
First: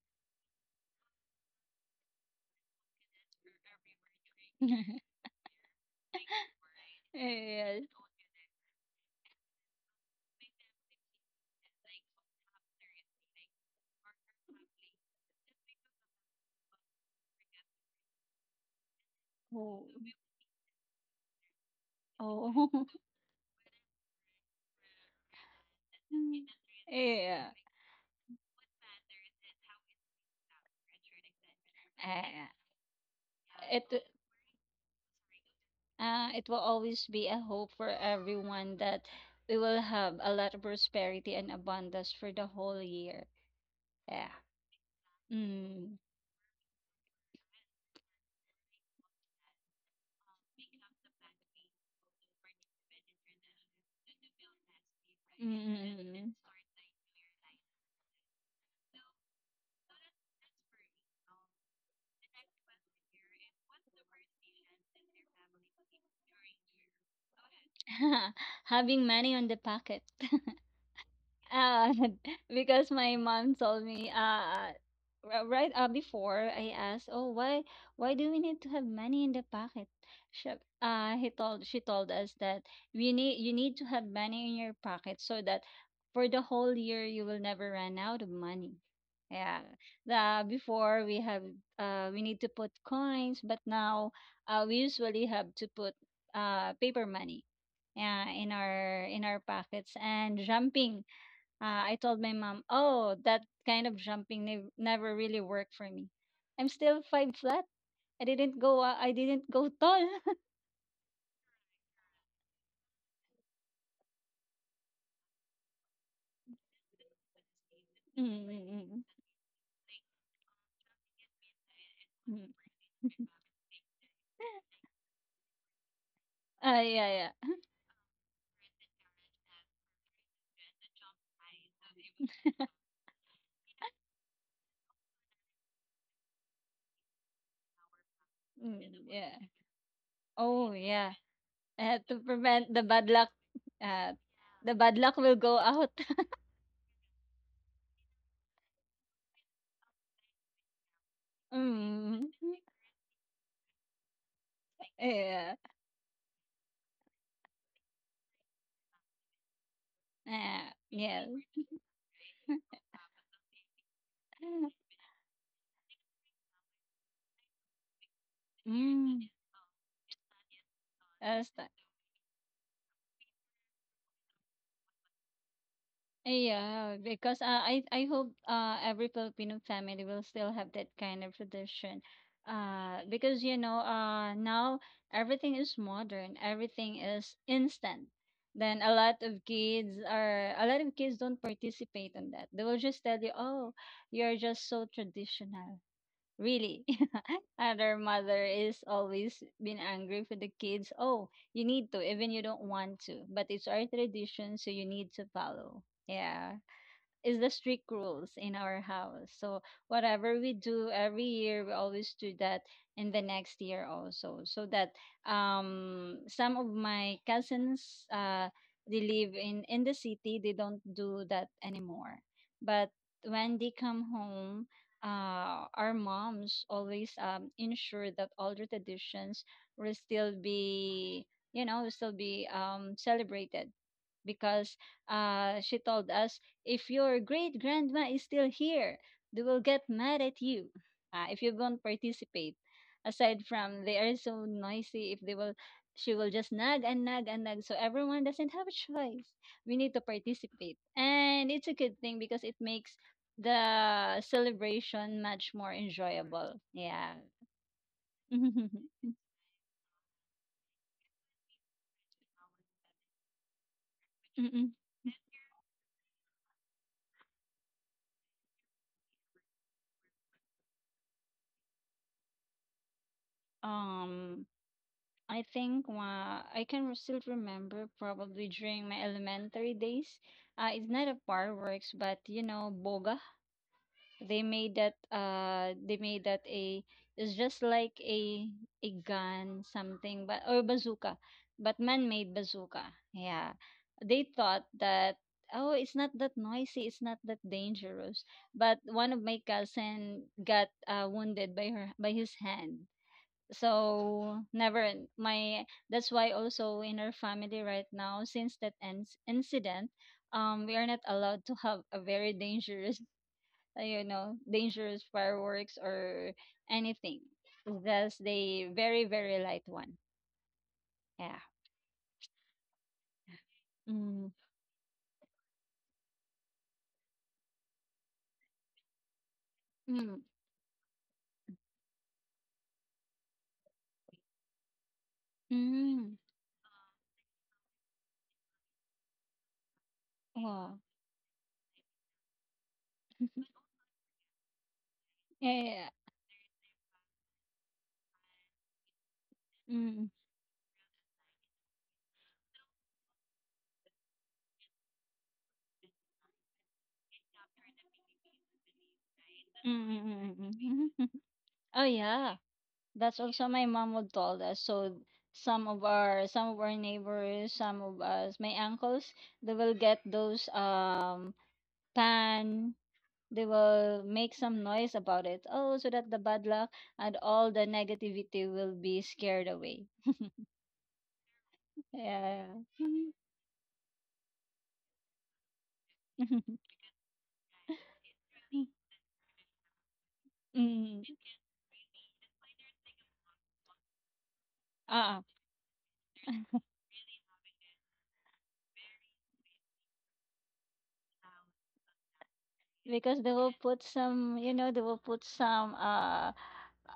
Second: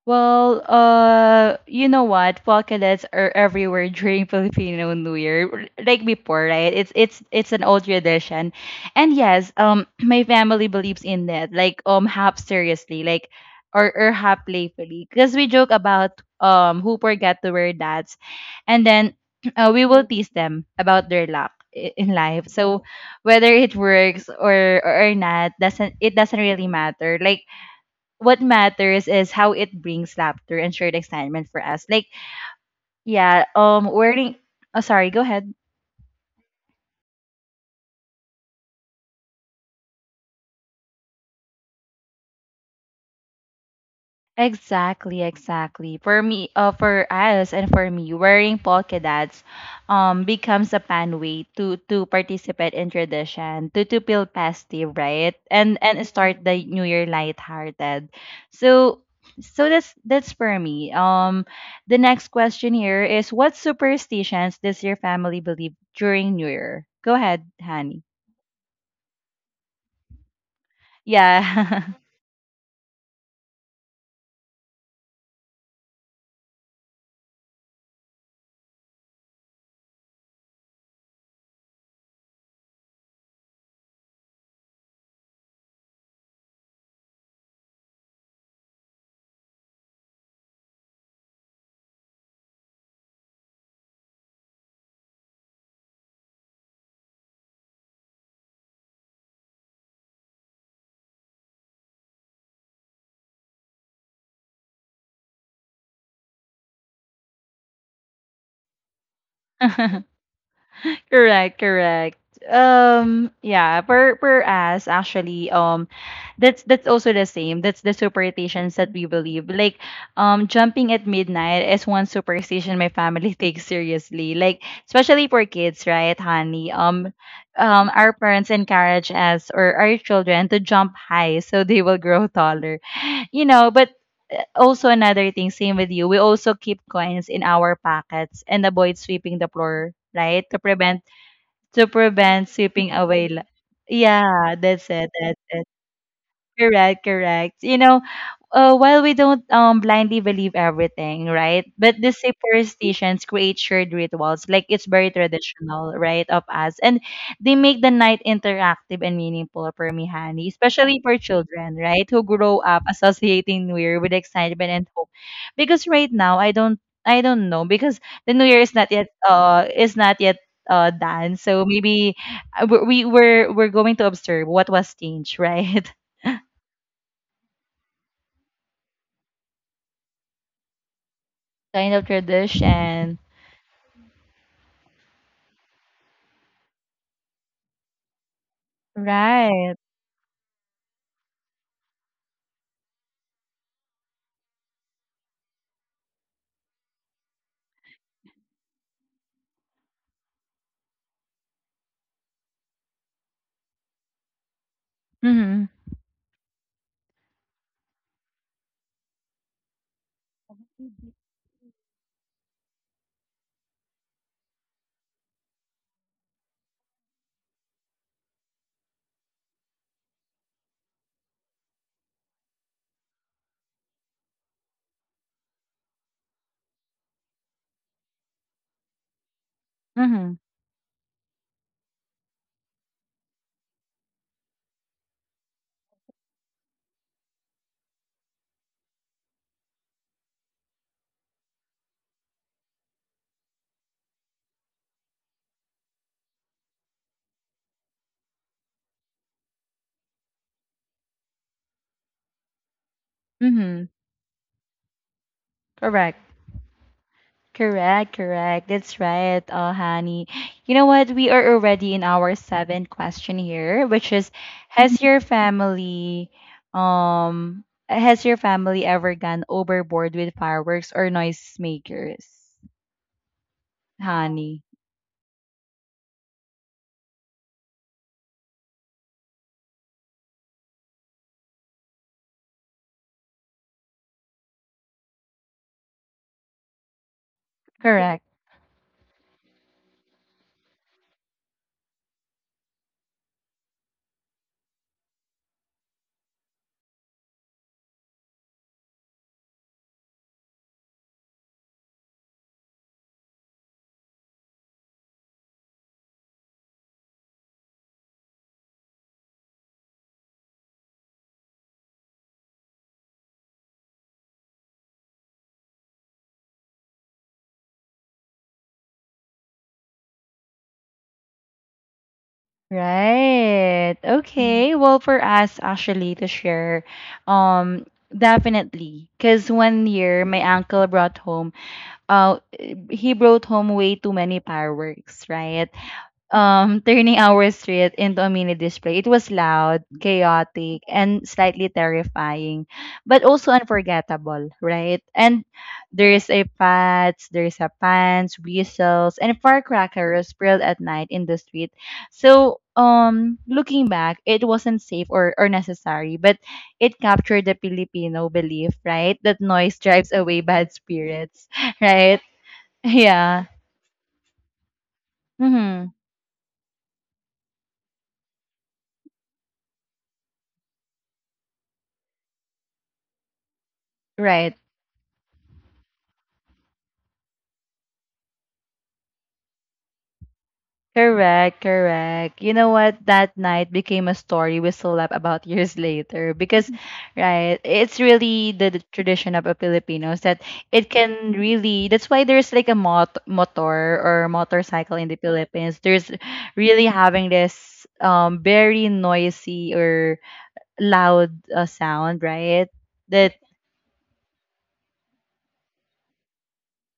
[SPEAKER 1] Well, you know what? Polkadets are everywhere during *laughs* Filipino
[SPEAKER 2] *laughs*
[SPEAKER 1] New Year, like before, right? It's an
[SPEAKER 2] Yes.
[SPEAKER 1] old tradition, and yes, *clears throat* my family believes in that, like half seriously, like or half playfully, because we joke about who forgot to wear that, and then *clears throat* we
[SPEAKER 2] Oh,
[SPEAKER 1] will tease them about their luck in life. So
[SPEAKER 2] oh.
[SPEAKER 1] whether it works or not, doesn't it doesn't really
[SPEAKER 2] *laughs*
[SPEAKER 1] matter. Like
[SPEAKER 2] Yeah.
[SPEAKER 1] what matters is how it brings laughter and shared excitement for us. Like,
[SPEAKER 2] Ah,
[SPEAKER 1] yeah,
[SPEAKER 2] it
[SPEAKER 1] wearing. Oh, sorry. Go ahead.
[SPEAKER 2] Uh, it will always be a hope for everyone that we will have a lot of prosperity and abundance for the whole year. Yeah.
[SPEAKER 1] Exactly,
[SPEAKER 2] Mm.
[SPEAKER 1] exactly. For me, for us and for me, wearing polka dots becomes a fun way to participate in tradition, to feel festive, right? And
[SPEAKER 2] Mm.
[SPEAKER 1] start the new year lighthearted. So so that's for me. The next question here is, what superstitions does your family believe during New Year? Go ahead, Hani.
[SPEAKER 2] *laughs* Having money on the pocket.
[SPEAKER 1] Yeah.
[SPEAKER 2] Uh, *laughs* because my mom told me right, before I asked, "Oh, why do we need to have money in the pocket?" She, she told us that we need you need to have money in your pocket so that for the whole year you will never run out of money. Yeah. The Before we have, we need to put coins, but now, we usually have to put paper money. Yeah, in our pockets. And jumping, I told my mom, "Oh, that kind of jumping never really worked for me. I'm still five flat. I didn't go
[SPEAKER 1] *laughs*
[SPEAKER 2] tall." *laughs*
[SPEAKER 1] Correct, correct. Yeah, per per us actually, that's also the same. That's the superstitions that we
[SPEAKER 2] Mm-mm-mm.
[SPEAKER 1] believe. Like, jumping at midnight is one superstition my family *laughs* takes seriously. Like, especially for kids, right, honey?
[SPEAKER 2] Ah, yeah, yeah.
[SPEAKER 1] Our parents encourage us or our children to jump high so they will grow *laughs* taller. You know, but also another thing, same with you. We also keep coins in our pockets and avoid
[SPEAKER 2] Mm, yeah.
[SPEAKER 1] sweeping the floor, right, to
[SPEAKER 2] Oh,
[SPEAKER 1] prevent
[SPEAKER 2] yeah. To prevent
[SPEAKER 1] sweeping away li
[SPEAKER 2] uh,
[SPEAKER 1] Yeah,
[SPEAKER 2] the
[SPEAKER 1] that's
[SPEAKER 2] bad
[SPEAKER 1] it,
[SPEAKER 2] luck will
[SPEAKER 1] that's
[SPEAKER 2] go
[SPEAKER 1] it.
[SPEAKER 2] out. *laughs*
[SPEAKER 1] Correct, correct. You know, while we don't blindly believe everything, right? But the
[SPEAKER 2] Mm.
[SPEAKER 1] superstitions create shared rituals, like it's very
[SPEAKER 2] Yeah.
[SPEAKER 1] traditional, right, of us, and they make the night interactive and meaningful for me, honey, especially for
[SPEAKER 2] Yeah.
[SPEAKER 1] children, right, who grow up associating New Year with excitement and hope, because right now I don't know, because the New Year is not yet,
[SPEAKER 2] Mm.
[SPEAKER 1] is not yet. Done
[SPEAKER 2] That's
[SPEAKER 1] so
[SPEAKER 2] that.
[SPEAKER 1] maybe we're going to observe what was changed *laughs* right.
[SPEAKER 2] Yeah, because I hope every Filipino family will still have that kind of
[SPEAKER 1] Kind
[SPEAKER 2] tradition.
[SPEAKER 1] of
[SPEAKER 2] Uh,
[SPEAKER 1] tradition.
[SPEAKER 2] because you know, uh now everything is modern, everything is instant. Then
[SPEAKER 1] Right.
[SPEAKER 2] a lot of kids don't participate in that. They will just tell you, "Oh, you're just so traditional." Really. *laughs* And our mother is always been angry for the kids. Oh, you need to, even you don't want to. But it's our tradition, so you need to
[SPEAKER 1] Mm-hmm.
[SPEAKER 2] follow. Yeah, is the strict rules in our house. So whatever we do every year, we always do that in the next year also. So that some of my cousins, they live in the city, they don't do that anymore. But when they come home, our moms always ensure that all the traditions will
[SPEAKER 1] Mm-hmm.
[SPEAKER 2] still be will still be celebrated. Because she told us, if your great grandma is still here, they will get mad at you, if you don't participate. Aside from they are so noisy, if they will, she will just nag and nag and nag. So everyone doesn't have a choice. We need to participate, and it's a good thing because it makes
[SPEAKER 1] Mm-hmm.
[SPEAKER 2] the celebration much more
[SPEAKER 1] Correct.
[SPEAKER 2] enjoyable. Yeah.
[SPEAKER 1] Correct,
[SPEAKER 2] *laughs*
[SPEAKER 1] correct. That's
[SPEAKER 2] Mm-mm.
[SPEAKER 1] right, oh honey. You know what? We are already in our seventh question here, which is, has your family has your family ever gone overboard with fireworks or noisemakers?
[SPEAKER 2] um.
[SPEAKER 1] Honey.
[SPEAKER 2] I think I can still remember probably during my elementary days. It's not a fireworks, but boga. They made that. They made that a. It's just like
[SPEAKER 1] Correct.
[SPEAKER 2] a gun, something, but or bazooka, but man-made bazooka. Yeah, they thought that. Oh, it's not that noisy. It's not that dangerous. But one of my cousin got wounded by his hand. So never in- my that's why also in our family right now, since that incident, we are not allowed to have a very dangerous *laughs* dangerous fireworks or anything. Just the very very light one. Yeah.
[SPEAKER 1] Right.
[SPEAKER 2] Mm.
[SPEAKER 1] Okay. Well, for us actually to share, um, definitely. Cause one year
[SPEAKER 2] Mm.
[SPEAKER 1] my uncle brought home, uh, he brought home way too many fireworks, right?
[SPEAKER 2] Mm.
[SPEAKER 1] Turning our street into a mini display. It was loud,
[SPEAKER 2] Wow.
[SPEAKER 1] chaotic, and slightly terrifying, but also unforgettable, right? And
[SPEAKER 2] Yeah, yeah, yeah.
[SPEAKER 1] there's a pads, there's a pants, whistles, and
[SPEAKER 2] Mm,
[SPEAKER 1] firecrackers spilled at night in the street. So, looking back, it wasn't safe or necessary, but it captured the Filipino belief, right? That
[SPEAKER 2] mm,
[SPEAKER 1] noise
[SPEAKER 2] mm,
[SPEAKER 1] drives
[SPEAKER 2] mm,
[SPEAKER 1] away
[SPEAKER 2] mm,
[SPEAKER 1] bad
[SPEAKER 2] mm.
[SPEAKER 1] spirits,
[SPEAKER 2] *laughs*
[SPEAKER 1] *laughs*
[SPEAKER 2] Oh,
[SPEAKER 1] right?
[SPEAKER 2] yeah. That's
[SPEAKER 1] Yeah.
[SPEAKER 2] also my mom would told us. So some of
[SPEAKER 1] Mm-hmm.
[SPEAKER 2] our some of our neighbors, some of us, my uncles, they will get those pan. They will make
[SPEAKER 1] Right.
[SPEAKER 2] some noise about it. Oh, so that the bad luck and all the negativity will be scared away.
[SPEAKER 1] Correct, correct.
[SPEAKER 2] Yeah.
[SPEAKER 1] You know what? That night became a story we still laugh about *laughs* years later
[SPEAKER 2] *laughs*
[SPEAKER 1] because, right, it's really the tradition of a Filipinos that it
[SPEAKER 2] Mm.
[SPEAKER 1] can really, that's why there's like a mot motor or motorcycle in the
[SPEAKER 2] Uh-uh.
[SPEAKER 1] Philippines. There's really having this very noisy or loud sound, right?
[SPEAKER 2] Because they
[SPEAKER 1] That,
[SPEAKER 2] will put some, they will put some, uh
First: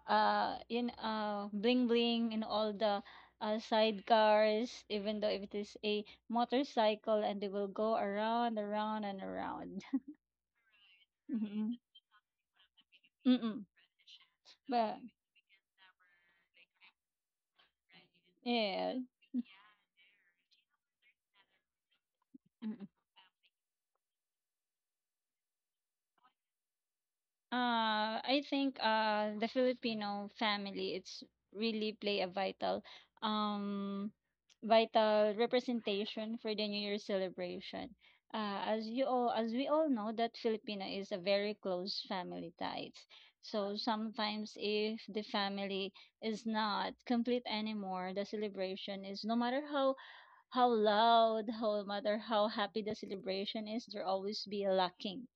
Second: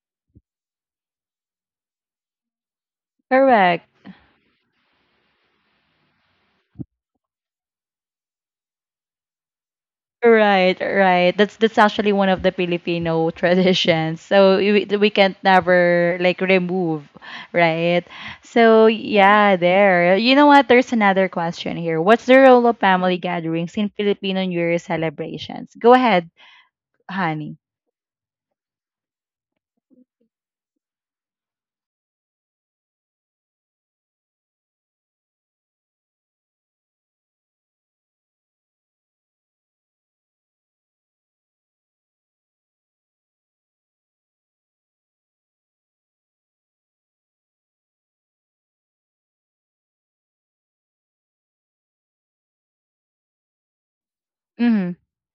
[SPEAKER 2] uh in bling bling in all the,
[SPEAKER 1] correct.
[SPEAKER 2] sidecars, even though if it is a motorcycle, and they will go around around and around. *laughs*
[SPEAKER 1] Right, right. That's
[SPEAKER 2] Mhm.
[SPEAKER 1] actually one of the Filipino *laughs*
[SPEAKER 2] Mm-mm.
[SPEAKER 1] traditions. So
[SPEAKER 2] But.
[SPEAKER 1] we can't never like remove, right?
[SPEAKER 2] *laughs*
[SPEAKER 1] So
[SPEAKER 2] Yeah.
[SPEAKER 1] yeah, there. You know what? There's another question here. What's the role of
[SPEAKER 2] Mm-mm.
[SPEAKER 1] family gatherings in Filipino New Year celebrations? Go ahead, honey.
[SPEAKER 2] I think the Filipino family, it's really play a vital, um vital representation for the New Year celebration. As you all as we all know that Filipino is a very close family ties. So sometimes if the family is not complete anymore, the celebration is no matter how loud, how no matter how happy the celebration is, there always be a
[SPEAKER 1] Mm-hmm.
[SPEAKER 2] lacking.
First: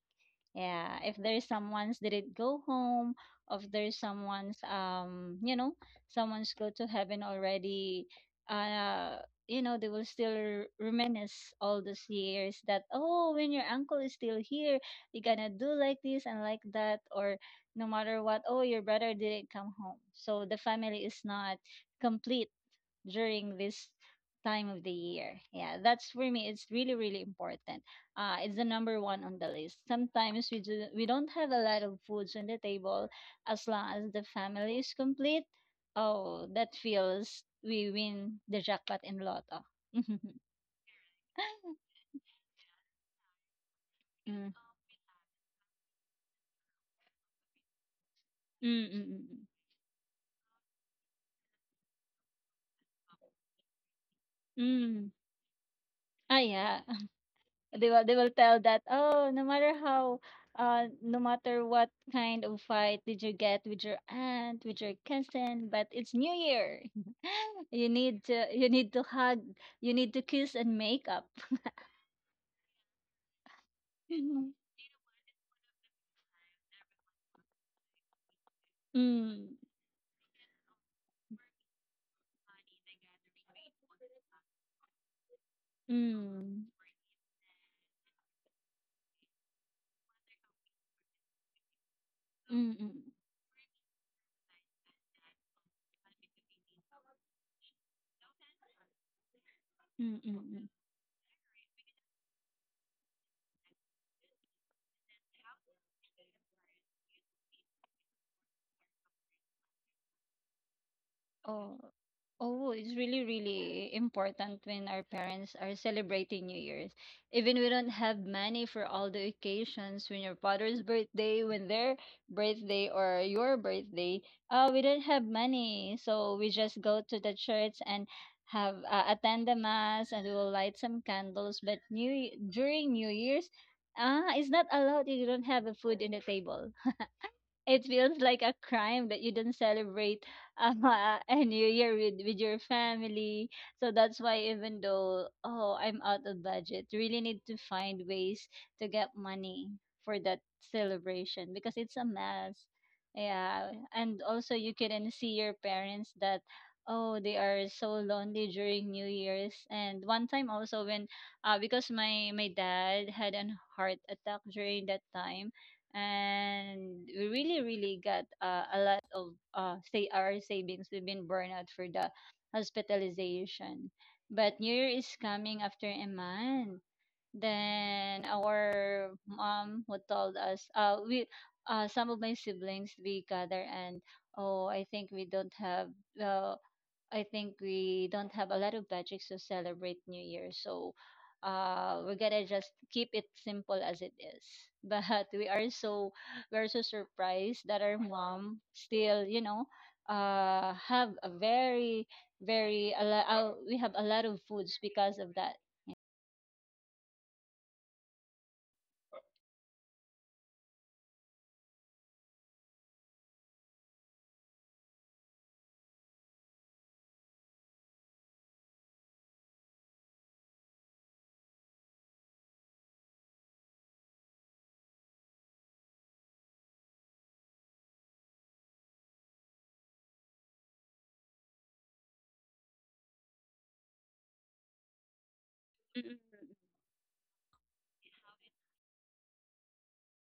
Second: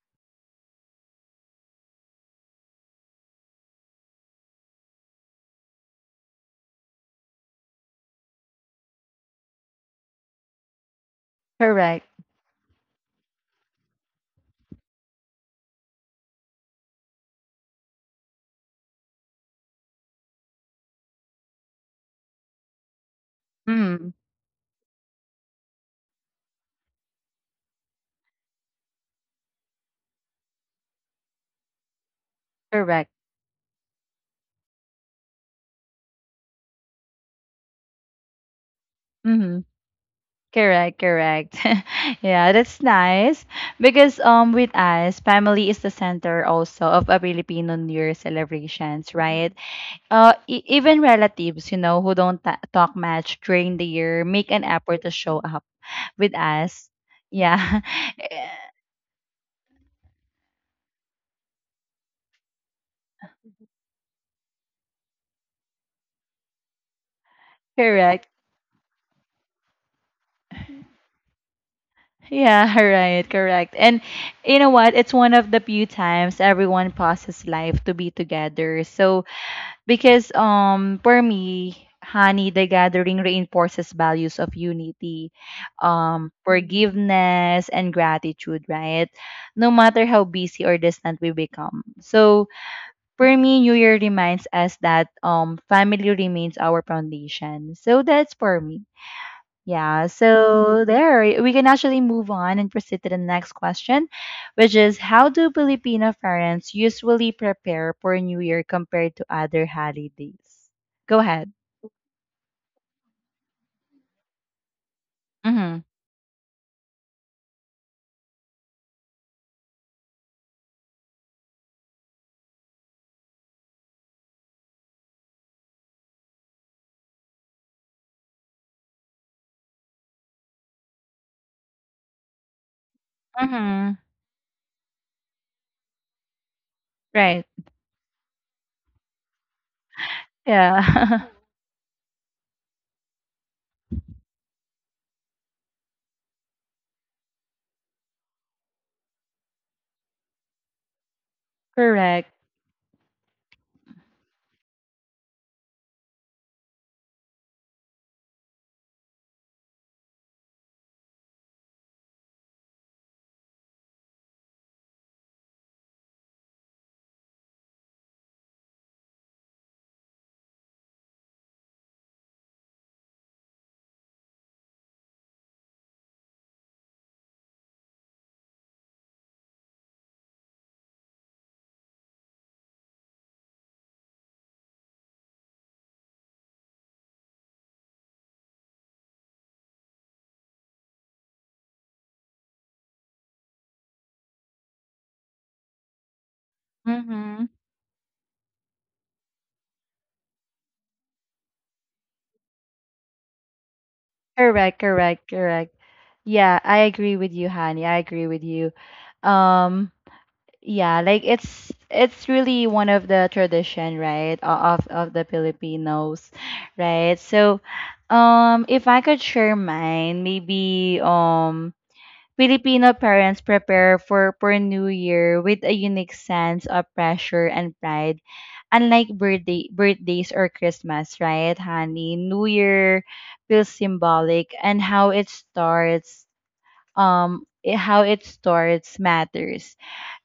[SPEAKER 2] Yeah, if there's someone's didn't go home, if there's someone's, you know, someone's go to heaven already, uh, you know, they will still reminisce all those
[SPEAKER 1] Correct.
[SPEAKER 2] years that, oh, when your uncle is still here, you're gonna do like this and like that. Or no matter what, oh, your brother didn't come home, so the family is not complete during this
[SPEAKER 1] Mm-hmm.
[SPEAKER 2] time of the year. Yeah, that's for me. It's really really important. It's the number one on the list. Sometimes we don't have a lot of foods on the table,
[SPEAKER 1] Correct.
[SPEAKER 2] as long as the family is complete. Oh, that feels we win the jackpot in
[SPEAKER 1] Mm-hmm.
[SPEAKER 2] lotto. *laughs*
[SPEAKER 1] Correct, correct. *laughs* yeah, that's nice. Because
[SPEAKER 2] Mm.
[SPEAKER 1] with us, family is the center also of a Filipino New Year
[SPEAKER 2] Mm, mm,
[SPEAKER 1] celebrations,
[SPEAKER 2] mm, mm.
[SPEAKER 1] right? Even relatives, you know, who don't talk much during the year, make an effort
[SPEAKER 2] Mm.
[SPEAKER 1] to show up with
[SPEAKER 2] Ah, yeah.
[SPEAKER 1] us. Yeah,
[SPEAKER 2] They will tell
[SPEAKER 1] *laughs*
[SPEAKER 2] that, oh, no matter how no matter what kind of fight did you get with your aunt, with your cousin, but it's New Year. *laughs* you need
[SPEAKER 1] correct.
[SPEAKER 2] to you need to hug, you need to kiss and make up.
[SPEAKER 1] Yeah, *laughs* right, correct. And
[SPEAKER 2] *laughs* Mm,
[SPEAKER 1] you know what? It's one of the few times everyone pauses life to be together. So
[SPEAKER 2] mm,
[SPEAKER 1] because for me, honey, the gathering reinforces values of unity,
[SPEAKER 2] mm,
[SPEAKER 1] forgiveness and gratitude, right? No matter how busy or distant we become. So
[SPEAKER 2] mm, mm, mm,
[SPEAKER 1] for me, New Year reminds us that family remains our foundation. So that's for me. Yeah,
[SPEAKER 2] mm, mm.
[SPEAKER 1] so there we can actually move on and proceed to the next question, which is, how do Filipino parents usually prepare for New Year compared to other holidays? Go ahead.
[SPEAKER 2] Oh, oh, it's really, really important when our parents are
[SPEAKER 1] Mhm.
[SPEAKER 2] celebrating New Year's. Even we don't have money for all the occasions, when your father's birthday, when their birthday or your birthday, we don't have money. So we just go to the church and have attend the mass and we will light some candles. But during New Year's,
[SPEAKER 1] Mhm.
[SPEAKER 2] it's not allowed if you don't have a food in the table.
[SPEAKER 1] Right.
[SPEAKER 2] It feels like a crime that you do not celebrate
[SPEAKER 1] Yeah.
[SPEAKER 2] *laughs*
[SPEAKER 1] *laughs*
[SPEAKER 2] a new year with your family. So that's why even though, oh, I'm out of budget, really need to find ways to get money for that celebration because it's a
[SPEAKER 1] correct.
[SPEAKER 2] mess. Yeah. And also you can see your parents that, oh, they are so lonely during New Year's. And one time also when, because my dad had an heart attack during that time, and we really really got, a lot of, say, our savings we've been burned out for the hospitalization. But New Year is coming after a month, then our mom who told us we some of my siblings we gather and, oh, I think we don't have uh I think we don't have a lot of budgets to celebrate New Year. So, we're gonna just keep it simple as it is. *laughs* But we're so
[SPEAKER 1] Mhm.
[SPEAKER 2] surprised that our mom still, have a very very a lo- we have a lot of foods
[SPEAKER 1] Correct,
[SPEAKER 2] because
[SPEAKER 1] correct,
[SPEAKER 2] of that.
[SPEAKER 1] correct. Yeah, I agree with you, Honey. I agree with you. Um Yeah, like it's really one of the tradition, right, of the Filipinos, right? So, if I could share mine, maybe Filipino parents prepare for New Year with a unique sense of pressure and pride, unlike birthdays or Christmas, right, honey? New Year feels symbolic, and how it starts, how it starts matters.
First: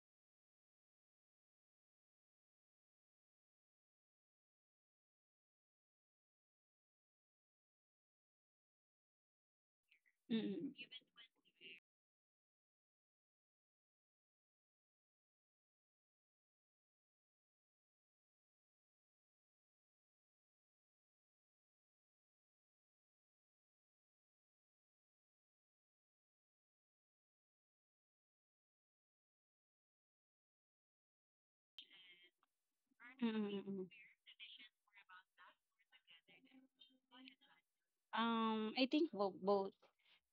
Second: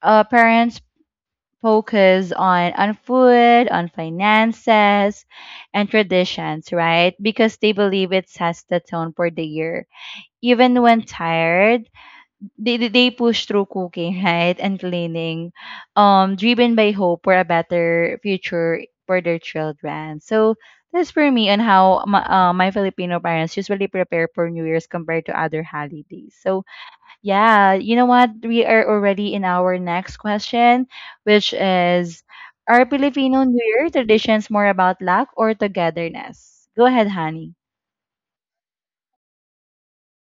[SPEAKER 1] Parents focus on food, on finances, and traditions, right? Because they believe it sets the tone for the year. Even
[SPEAKER 2] Mm-mm.
[SPEAKER 1] when tired, they push through cooking, *laughs* right, and cleaning, driven by hope for a better future for their children. So that's for me on how my, my Filipino parents usually prepare for New Year's compared to other holidays. So yeah, you know what? We are already in our next question, which is, are Filipino New
[SPEAKER 2] Mm-mm.
[SPEAKER 1] Year traditions more about luck or togetherness? Go ahead, honey.
[SPEAKER 2] I think both.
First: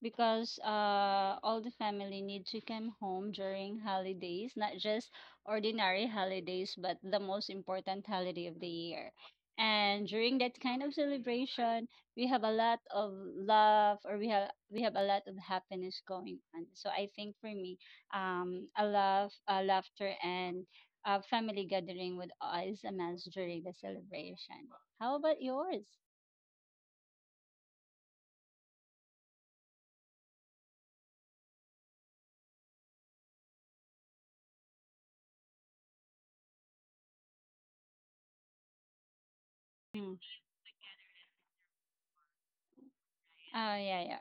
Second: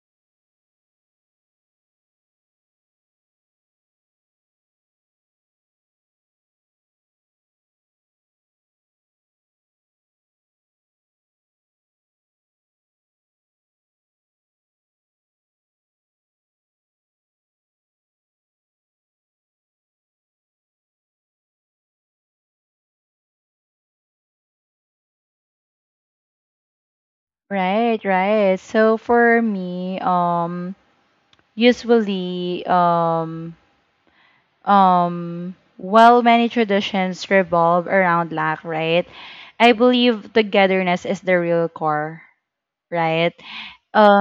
[SPEAKER 2] Because all the family need to come home during holidays, not just ordinary holidays, but the most important holiday of the year. And during that kind of celebration, we have a lot of love or we have a lot of happiness going on. So I think for me, a love, a laughter and a family gathering with us a during the celebration. How about yours?
[SPEAKER 1] Right, right. So for me, usually, while many traditions revolve around luck, right? I
[SPEAKER 2] Mm.
[SPEAKER 1] believe togetherness is the real core, right?
[SPEAKER 2] Oh, yeah, yeah.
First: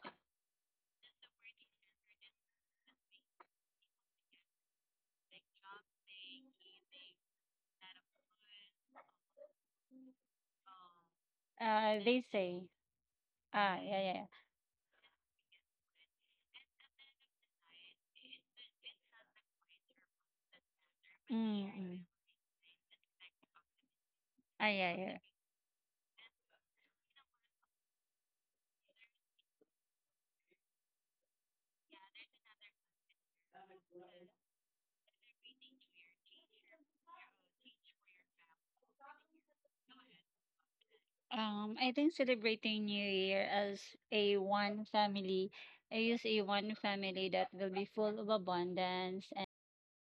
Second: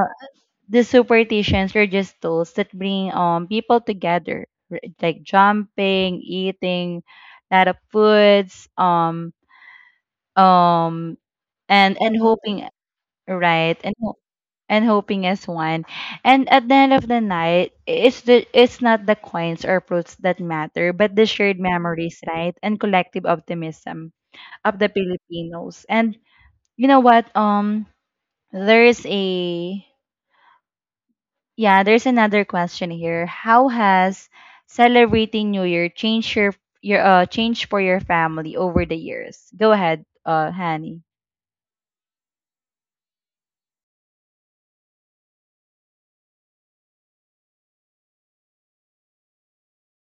[SPEAKER 1] The superstitions were just tools that bring people together, like jumping, eating a lot of foods, um, and
[SPEAKER 2] They say.
[SPEAKER 1] hoping right
[SPEAKER 2] Ah, yeah, yeah. Yeah.
[SPEAKER 1] and hoping as one. And at the end of the night, it's the it's not the coins or fruits that matter, but the shared
[SPEAKER 2] Mm-mm.
[SPEAKER 1] memories, right, and collective optimism
[SPEAKER 2] Ah,
[SPEAKER 1] of the
[SPEAKER 2] yeah, yeah.
[SPEAKER 1] Filipinos. And you know what? There is a Yeah, there's another question here. How has celebrating New Year changed your changed for your family over the years? Go ahead, Hani.
[SPEAKER 2] I think celebrating New Year as a one family, I use a one family that will be full of abundance,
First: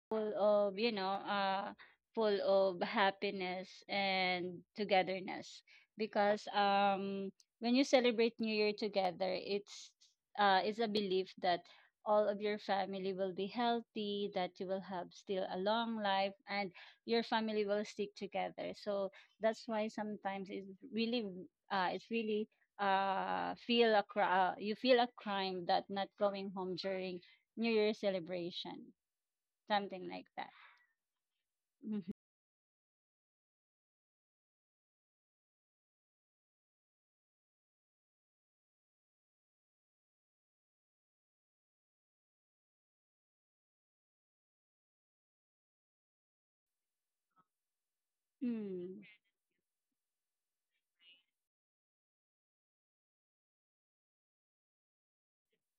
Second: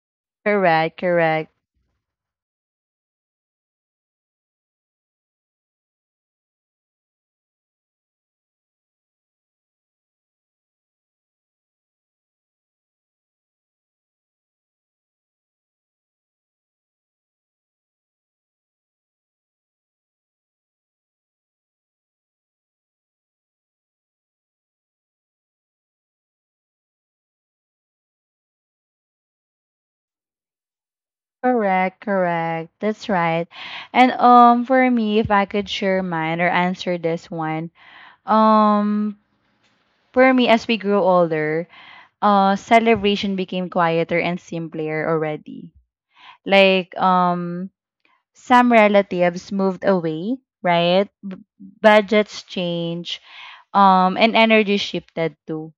[SPEAKER 2] full of,
[SPEAKER 1] Correct, correct,
[SPEAKER 2] full of happiness and togetherness. Because, when you celebrate New Year together, it's a belief that all of your family will be healthy, that you will have still a long life, and your family will stick together. So that's why sometimes it's really you feel a crime that not going home during New Year celebration, something like that.
[SPEAKER 1] correct,
[SPEAKER 2] Mhm.
[SPEAKER 1] correct. That's right. And for me, if I could share mine or answer this one, um, for me, as we grew older, celebration became quieter and simpler already. Like some
[SPEAKER 2] Mm.
[SPEAKER 1] relatives moved away, right? Budgets change, and energy shifted too.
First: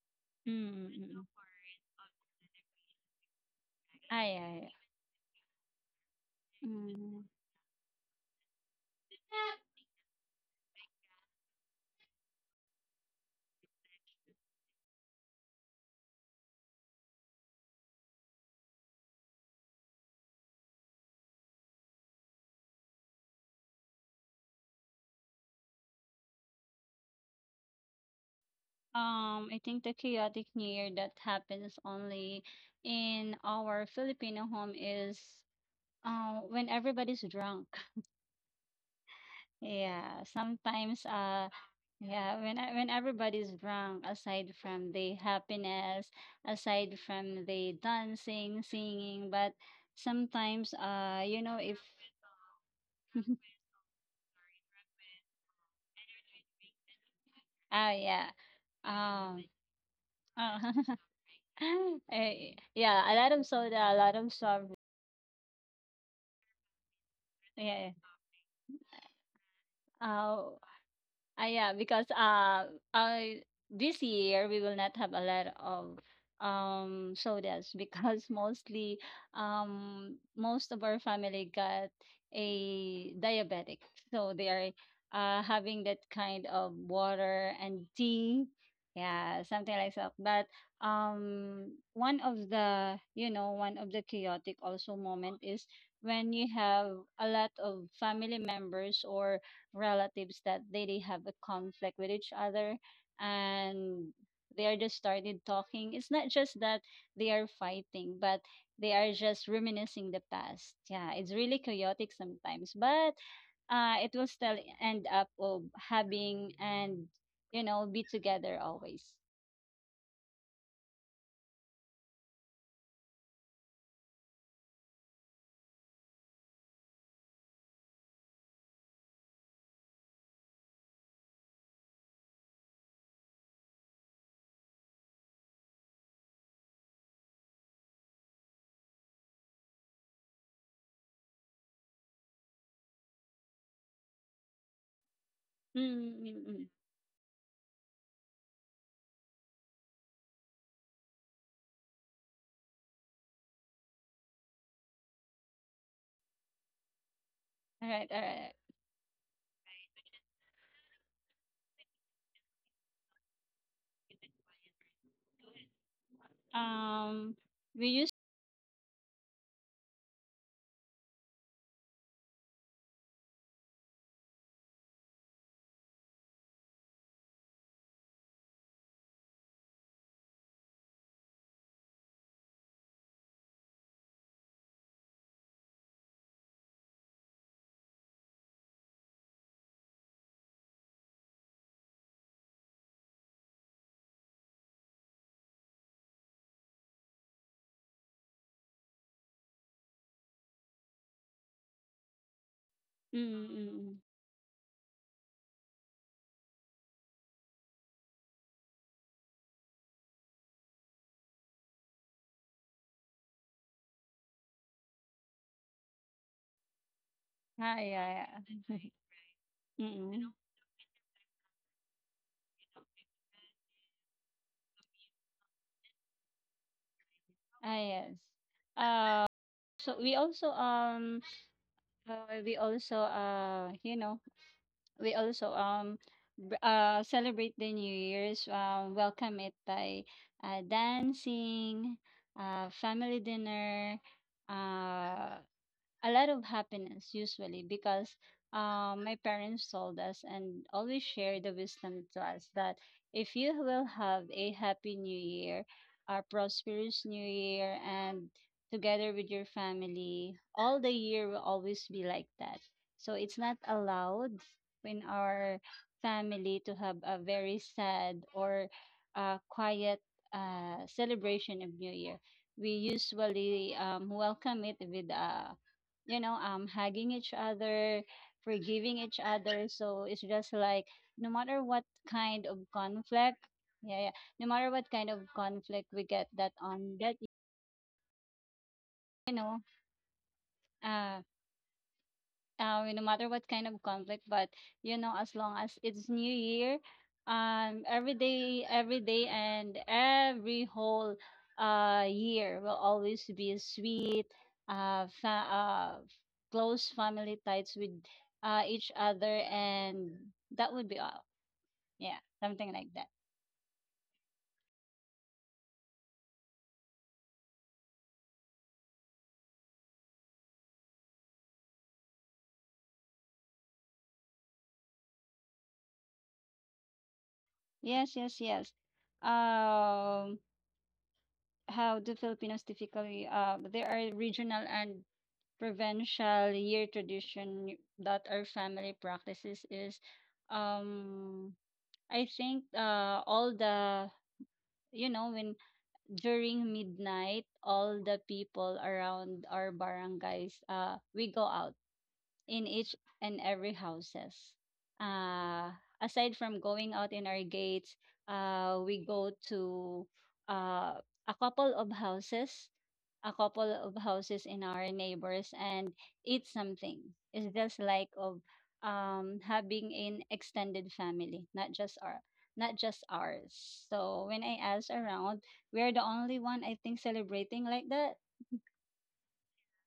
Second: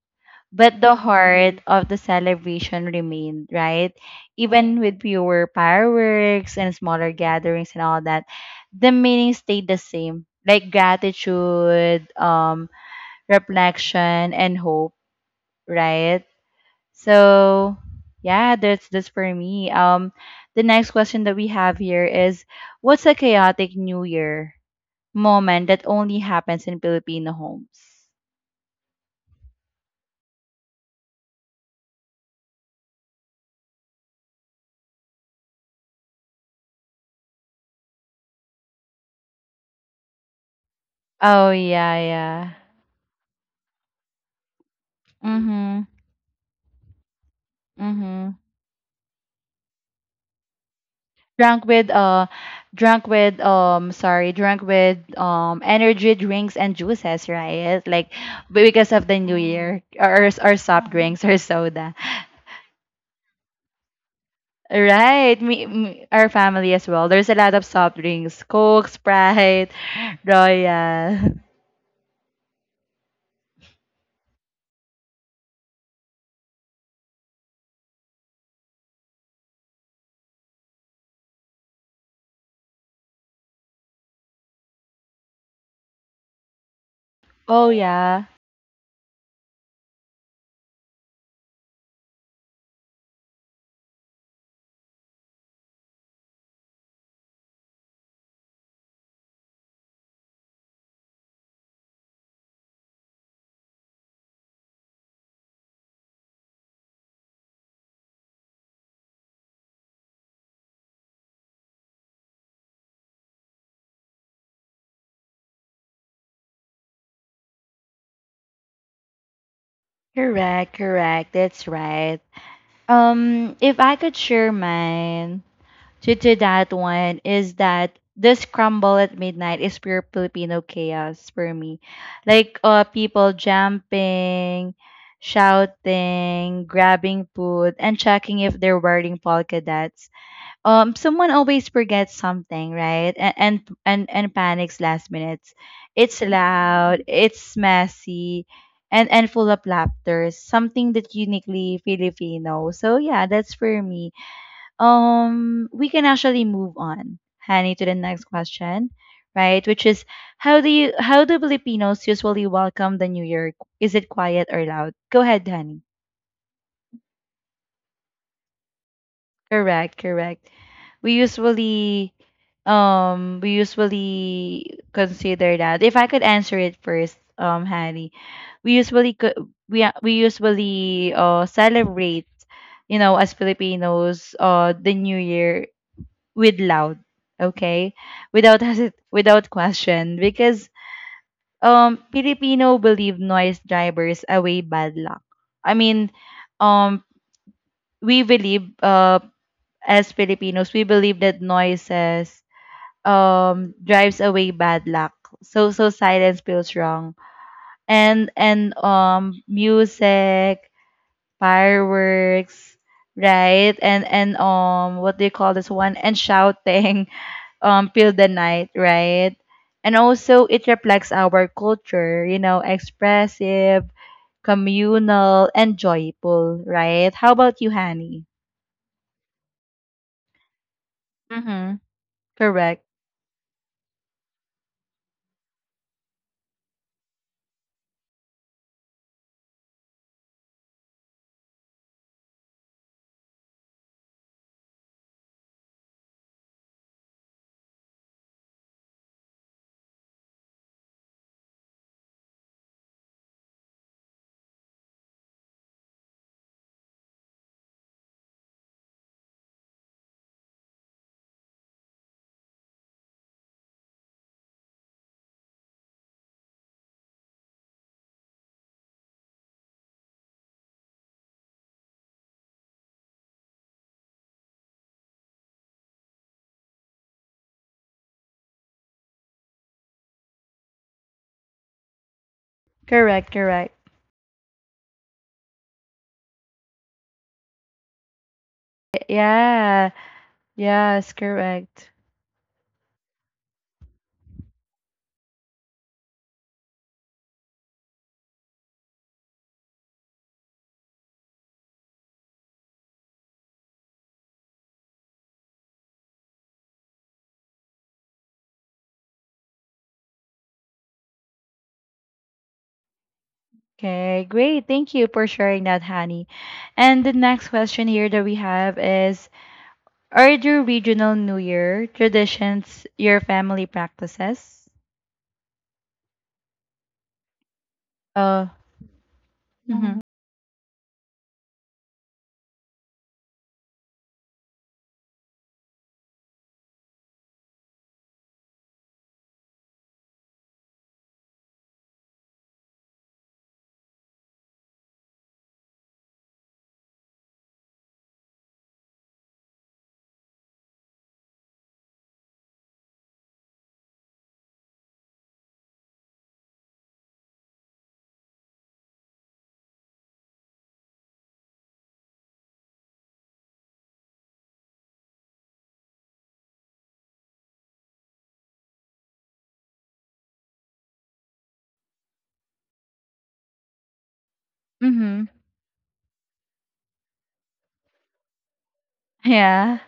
[SPEAKER 1] But
[SPEAKER 2] Mm,
[SPEAKER 1] the
[SPEAKER 2] mm, mm.
[SPEAKER 1] heart Mm-hmm. of the celebration remained, right?
[SPEAKER 2] Ay, ay.
[SPEAKER 1] Even with fewer fireworks and smaller
[SPEAKER 2] Mm.
[SPEAKER 1] gatherings and all that, the meaning stayed the same. Like gratitude, reflection, and hope, right? So yeah, that's for me. The next question that we have here is, what's a chaotic New Year moment that only happens in Filipino homes?
[SPEAKER 2] I think the chaotic New Year that happens only in our Filipino home is, when everybody's drunk. Yeah, sometimes
[SPEAKER 1] Oh yeah,
[SPEAKER 2] yeah,
[SPEAKER 1] yeah.
[SPEAKER 2] when everybody's drunk, aside from the
[SPEAKER 1] Mhm,
[SPEAKER 2] happiness, aside from the
[SPEAKER 1] mhm.
[SPEAKER 2] dancing, singing, but sometimes
[SPEAKER 1] Drunk
[SPEAKER 2] if
[SPEAKER 1] with uh, drunk with
[SPEAKER 2] *laughs*
[SPEAKER 1] sorry, drunk with energy drinks and juices, right?
[SPEAKER 2] oh,
[SPEAKER 1] Like
[SPEAKER 2] yeah.
[SPEAKER 1] because of the New Mm.
[SPEAKER 2] Um
[SPEAKER 1] Year or
[SPEAKER 2] oh.
[SPEAKER 1] soft drinks or
[SPEAKER 2] *laughs*
[SPEAKER 1] soda.
[SPEAKER 2] Yeah, a lot of soda, a lot of soft.
[SPEAKER 1] Right, me, me, our family as well. There's a lot of
[SPEAKER 2] Yeah.
[SPEAKER 1] soft drinks, Coke, Sprite, *laughs*
[SPEAKER 2] Oh.
[SPEAKER 1] Royal.
[SPEAKER 2] Ah, yeah, because I this year we will not have a lot of sodas because *laughs* mostly most of our family got a diabetic, so they are having that kind of water
[SPEAKER 1] Oh
[SPEAKER 2] and
[SPEAKER 1] yeah,
[SPEAKER 2] tea, yeah, something like that. But one of the you know one of the chaotic also moment is when you have a lot of family members or relatives that they have a conflict with each other and they are just started talking. It's not just that they are fighting but they are just reminiscing the past. Yeah, it's really chaotic sometimes but it will still end up of having and be together always.
[SPEAKER 1] correct, correct. That's right. If I could share mine to that one is that this crumble at midnight is pure Filipino chaos for me. Like people jumping, shouting, grabbing food, and checking if they're wearing polka dots. Someone always forgets something, right, and panics last minutes. It's
[SPEAKER 2] Mm-hmm, mm-hmm.
[SPEAKER 1] loud, it's messy, and full of laughter, something that uniquely Filipino. So yeah, that's for me. We can actually move on, honey, to
[SPEAKER 2] All
[SPEAKER 1] the
[SPEAKER 2] right, all
[SPEAKER 1] next
[SPEAKER 2] right.
[SPEAKER 1] question, right which is, how do Filipinos usually welcome the new year? Is it quiet or loud? Go ahead, honey.
[SPEAKER 2] Um we used
[SPEAKER 1] Correct, correct. We usually we usually consider that. If I could answer it first, Hattie, we usually co- we a- we usually celebrate, you know, as Filipinos, the new year with loud, okay? Without *laughs* without question, because Filipino believe noise drivers away bad luck. I mean, um we believe as Filipinos, we believe that noises
[SPEAKER 2] mm-hmm, mm-hmm.
[SPEAKER 1] drives away bad luck. So silence feels wrong. And music, fireworks, right? And what do you call this one? And shouting *laughs*
[SPEAKER 2] Ah,
[SPEAKER 1] fill the
[SPEAKER 2] yeah, yeah.
[SPEAKER 1] night, right? And
[SPEAKER 2] Mm-hmm.
[SPEAKER 1] also it reflects our culture, you know, expressive, communal, and joyful, right? How about you,
[SPEAKER 2] Ah, yes.
[SPEAKER 1] Hani?
[SPEAKER 2] Uh, So we also,
[SPEAKER 1] Mm-hmm.
[SPEAKER 2] we
[SPEAKER 1] Correct.
[SPEAKER 2] also, we also, celebrate the New Year's, welcome it by dancing, family dinner, uh, a lot of happiness usually because my parents told us and always share the wisdom to us that if you will have a happy new year, a prosperous new year, and together with your family, all the year will always be like that. So it's not allowed in our family to have a very sad or quiet celebration of New Year. We usually welcome it with a hugging each other, forgiving each other. So it's just like no matter what kind of
[SPEAKER 1] Correct,
[SPEAKER 2] conflict,
[SPEAKER 1] correct.
[SPEAKER 2] yeah, yeah, no matter what kind of conflict we get that on that, you know,
[SPEAKER 1] Yeah, yes,
[SPEAKER 2] uh,
[SPEAKER 1] correct.
[SPEAKER 2] No matter what kind of conflict. But you know, as long as it's New Year, every day, and every whole year will always be sweet, uh, fa- uh, close family ties with each other, and that would be all. Yeah, something like that.
[SPEAKER 1] Okay, great. Thank you for sharing that, honey. And the next question here that we have is, are there regional New Year traditions your family practices?
[SPEAKER 2] Yes, yes,
[SPEAKER 1] Oh,
[SPEAKER 2] yes.
[SPEAKER 1] mm-hmm. Mhm.
[SPEAKER 2] Um, how do Filipinos typically? There are regional and provincial year tradition that our family practices is um I think all the when during midnight all the people around our barangays we go out in each and every houses. Uh, Aside from going out in our gates, we go to uh, a couple of houses, a couple of houses in our neighbors and eat something. It's just like of having an extended family, not just ours. So when I ask
[SPEAKER 1] Mm-hmm.
[SPEAKER 2] around, we are the only one I think celebrating like that.
[SPEAKER 1] Yeah,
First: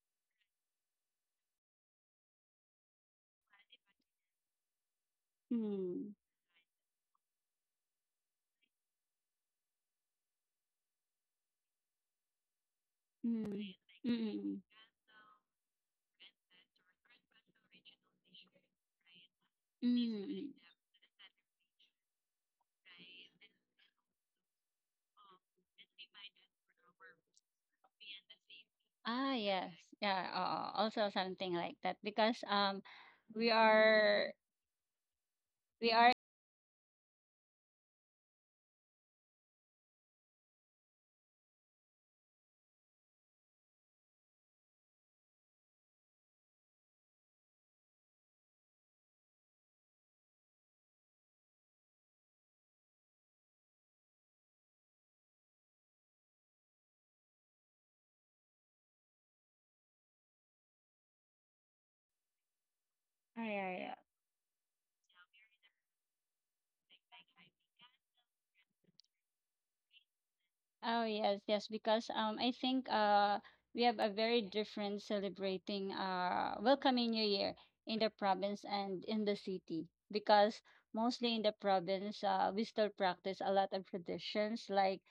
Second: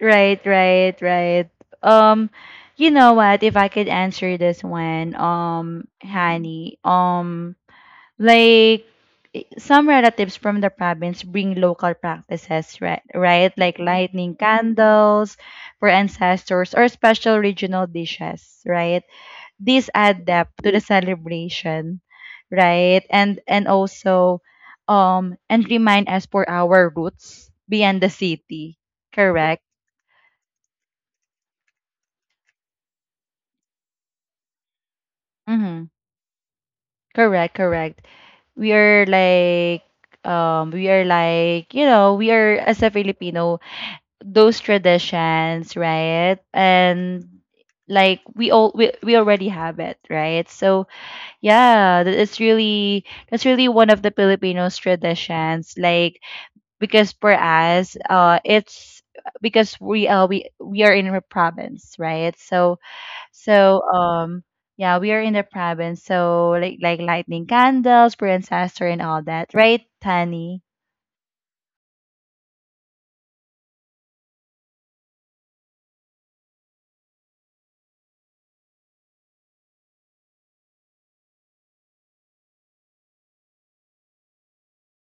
[SPEAKER 1] right, right, right. Um, you know what? If I could answer this one,
[SPEAKER 2] Mm.
[SPEAKER 1] honey, like some relatives from the province bring local practices, right? Right?
[SPEAKER 2] Mm.
[SPEAKER 1] Like lighting
[SPEAKER 2] Mm.
[SPEAKER 1] candles for ancestors or special regional dishes, right? These add
[SPEAKER 2] Mm.
[SPEAKER 1] depth to the celebration, right? And also and remind us for our roots beyond the city.
[SPEAKER 2] Ah,
[SPEAKER 1] Correct?
[SPEAKER 2] yes. Yeah, oo. Also something like that because um we are
[SPEAKER 1] Mhm.
[SPEAKER 2] we are
[SPEAKER 1] Correct, correct. We are like we are like, you know, we are as a Filipino those traditions, right? And like we already have it, right? So yeah, it's really that's really one of the Filipinos traditions. Like because for us, it's because we are in a province, right? So
[SPEAKER 2] ah,
[SPEAKER 1] so
[SPEAKER 2] yeah.
[SPEAKER 1] Yeah, we are in the province, so like lightning candles, for ancestor, and all that, right, Tani?
[SPEAKER 2] Oh yes, yes, because I think we have a very different celebrating welcoming New Year in the province and in the city because mostly in the province we still practice a lot of traditions like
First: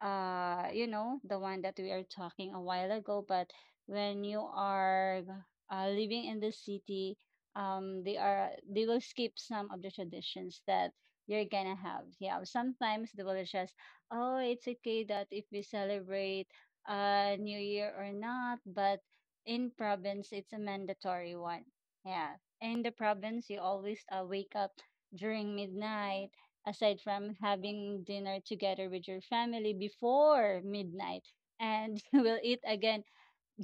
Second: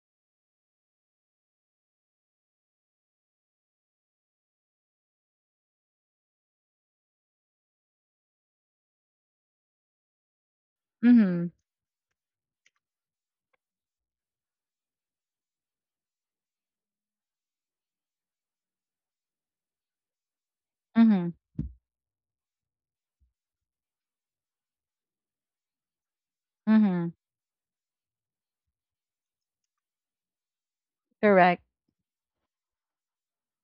[SPEAKER 2] the one that we are talking a while ago but when you are living in the city um, they will skip some of the traditions that you're
[SPEAKER 1] Mm-hmm.
[SPEAKER 2] gonna have. Yeah, sometimes they will just oh, it's okay that if we celebrate New Year or not, but in province, it's a
[SPEAKER 1] Mm-hmm.
[SPEAKER 2] mandatory one. Yeah. In the province, you always wake up during midnight, aside
[SPEAKER 1] Mm-hmm.
[SPEAKER 2] from having dinner together with your family before midnight.
[SPEAKER 1] Correct.
[SPEAKER 2] And *laughs* you will eat again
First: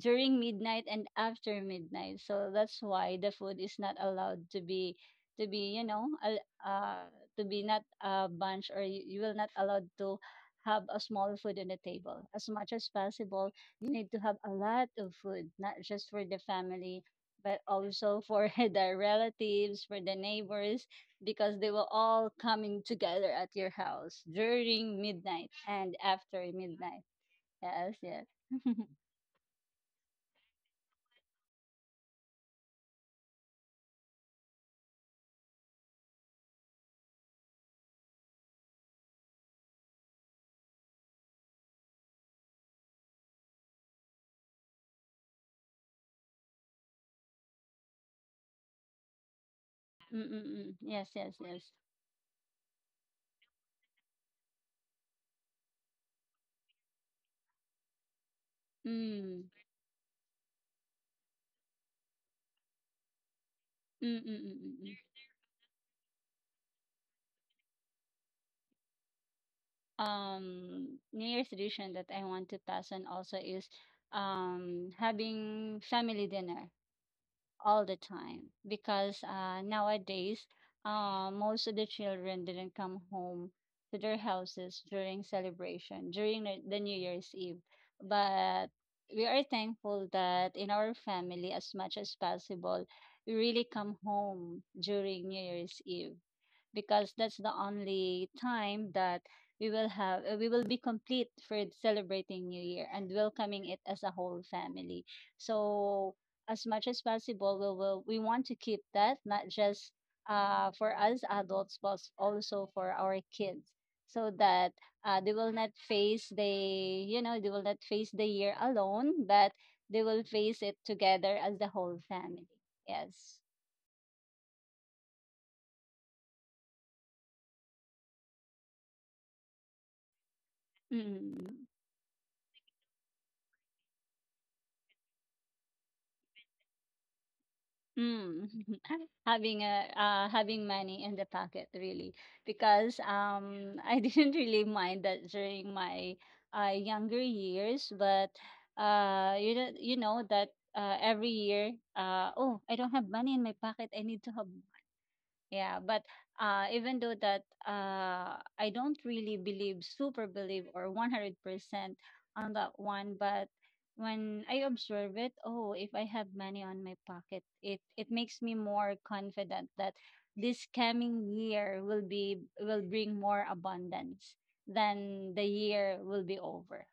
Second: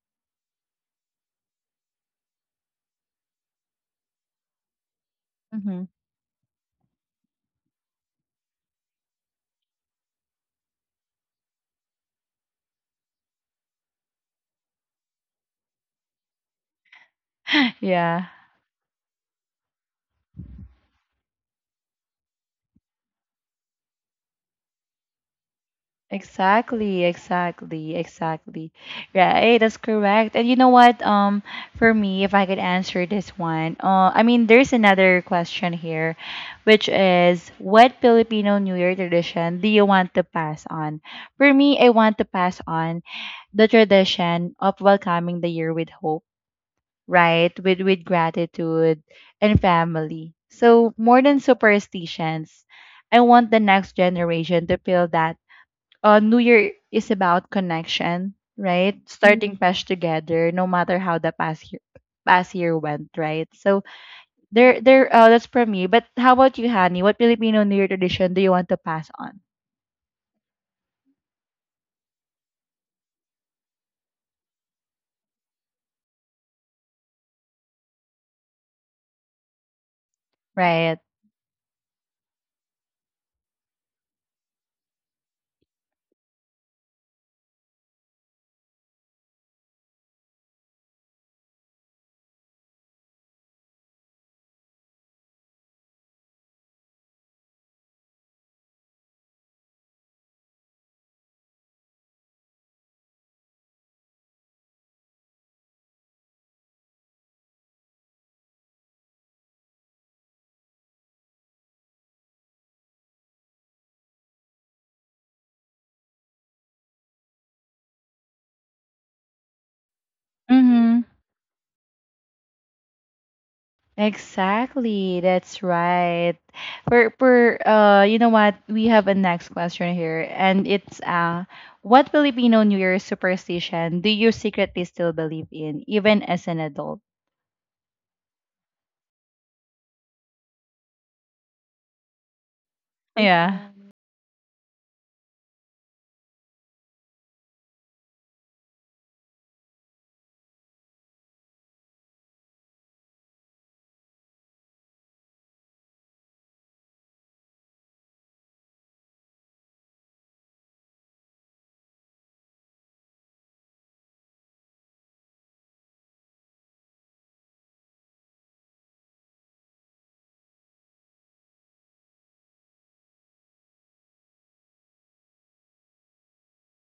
[SPEAKER 2] during midnight and after midnight. So that's why the food is not allowed to be to be
[SPEAKER 1] Mm-hmm.
[SPEAKER 2] you know al- uh to be not a bunch or you will not allowed to have a small food on the table. As much as possible, you need to have a lot of food, not just for the family, but
[SPEAKER 1] *laughs*
[SPEAKER 2] also
[SPEAKER 1] Yeah.
[SPEAKER 2] for *laughs* the relatives, for the neighbors, because they will all coming together at your house during midnight and after
[SPEAKER 1] Exactly,
[SPEAKER 2] midnight.
[SPEAKER 1] exactly,
[SPEAKER 2] Yes, yes.
[SPEAKER 1] exactly.
[SPEAKER 2] *laughs*
[SPEAKER 1] Right, that's correct. And you know what? For me, if I could answer this one, I mean, there's another question here, which is, what Filipino New Year tradition do you want to pass on? For me, I want to pass on the tradition of welcoming the year with hope, right? With gratitude and
[SPEAKER 2] Mm,
[SPEAKER 1] family.
[SPEAKER 2] mm.
[SPEAKER 1] So
[SPEAKER 2] Yes,
[SPEAKER 1] more
[SPEAKER 2] yes,
[SPEAKER 1] than
[SPEAKER 2] yes.
[SPEAKER 1] superstitions, I want the next generation to feel that New Year is about connection, right?
[SPEAKER 2] Mm,
[SPEAKER 1] Starting Mm. fresh together, no matter how the past year went, right? So
[SPEAKER 2] mm, mm, mm, mm.
[SPEAKER 1] there,
[SPEAKER 2] Mm.
[SPEAKER 1] there. That's for me. But how about you, Hani? What Filipino New Year tradition do you want to pass on?
[SPEAKER 2] New Year's tradition that I want to pass on also is having family dinner all the time because nowadays
[SPEAKER 1] Right.
[SPEAKER 2] most of the children didn't come home to their houses during celebration during the New Year's Eve. But we are thankful that in our family, as much as possible, we really come home during New Year's Eve because that's the only time that we will have we will be complete for celebrating New Year and welcoming it as a whole family. So as much as possible, we want to keep that not just for us adults, but also for our kids, so that they will not face the they will not face the year alone, but they will face it
[SPEAKER 1] Mm-hmm.
[SPEAKER 2] together as the whole family. Yes.
[SPEAKER 1] Exactly, that's right. For you know what? We have a next question here, and it's
[SPEAKER 2] Mm.
[SPEAKER 1] what Filipino New Year superstition do you secretly still believe in, even as an adult?
[SPEAKER 2] Mm. *laughs* Having a having money in the pocket really because
[SPEAKER 1] Yeah. Yeah.
[SPEAKER 2] *laughs* I didn't really mind that during my younger years but you know that every year oh I don't have money in my pocket I need to have. Yeah, but even though that I don't really believe, super believe, or 100% on that one, but when I observe it, oh, if I have money on my pocket, it makes me more confident that this coming year will be will bring more abundance than the year will be over.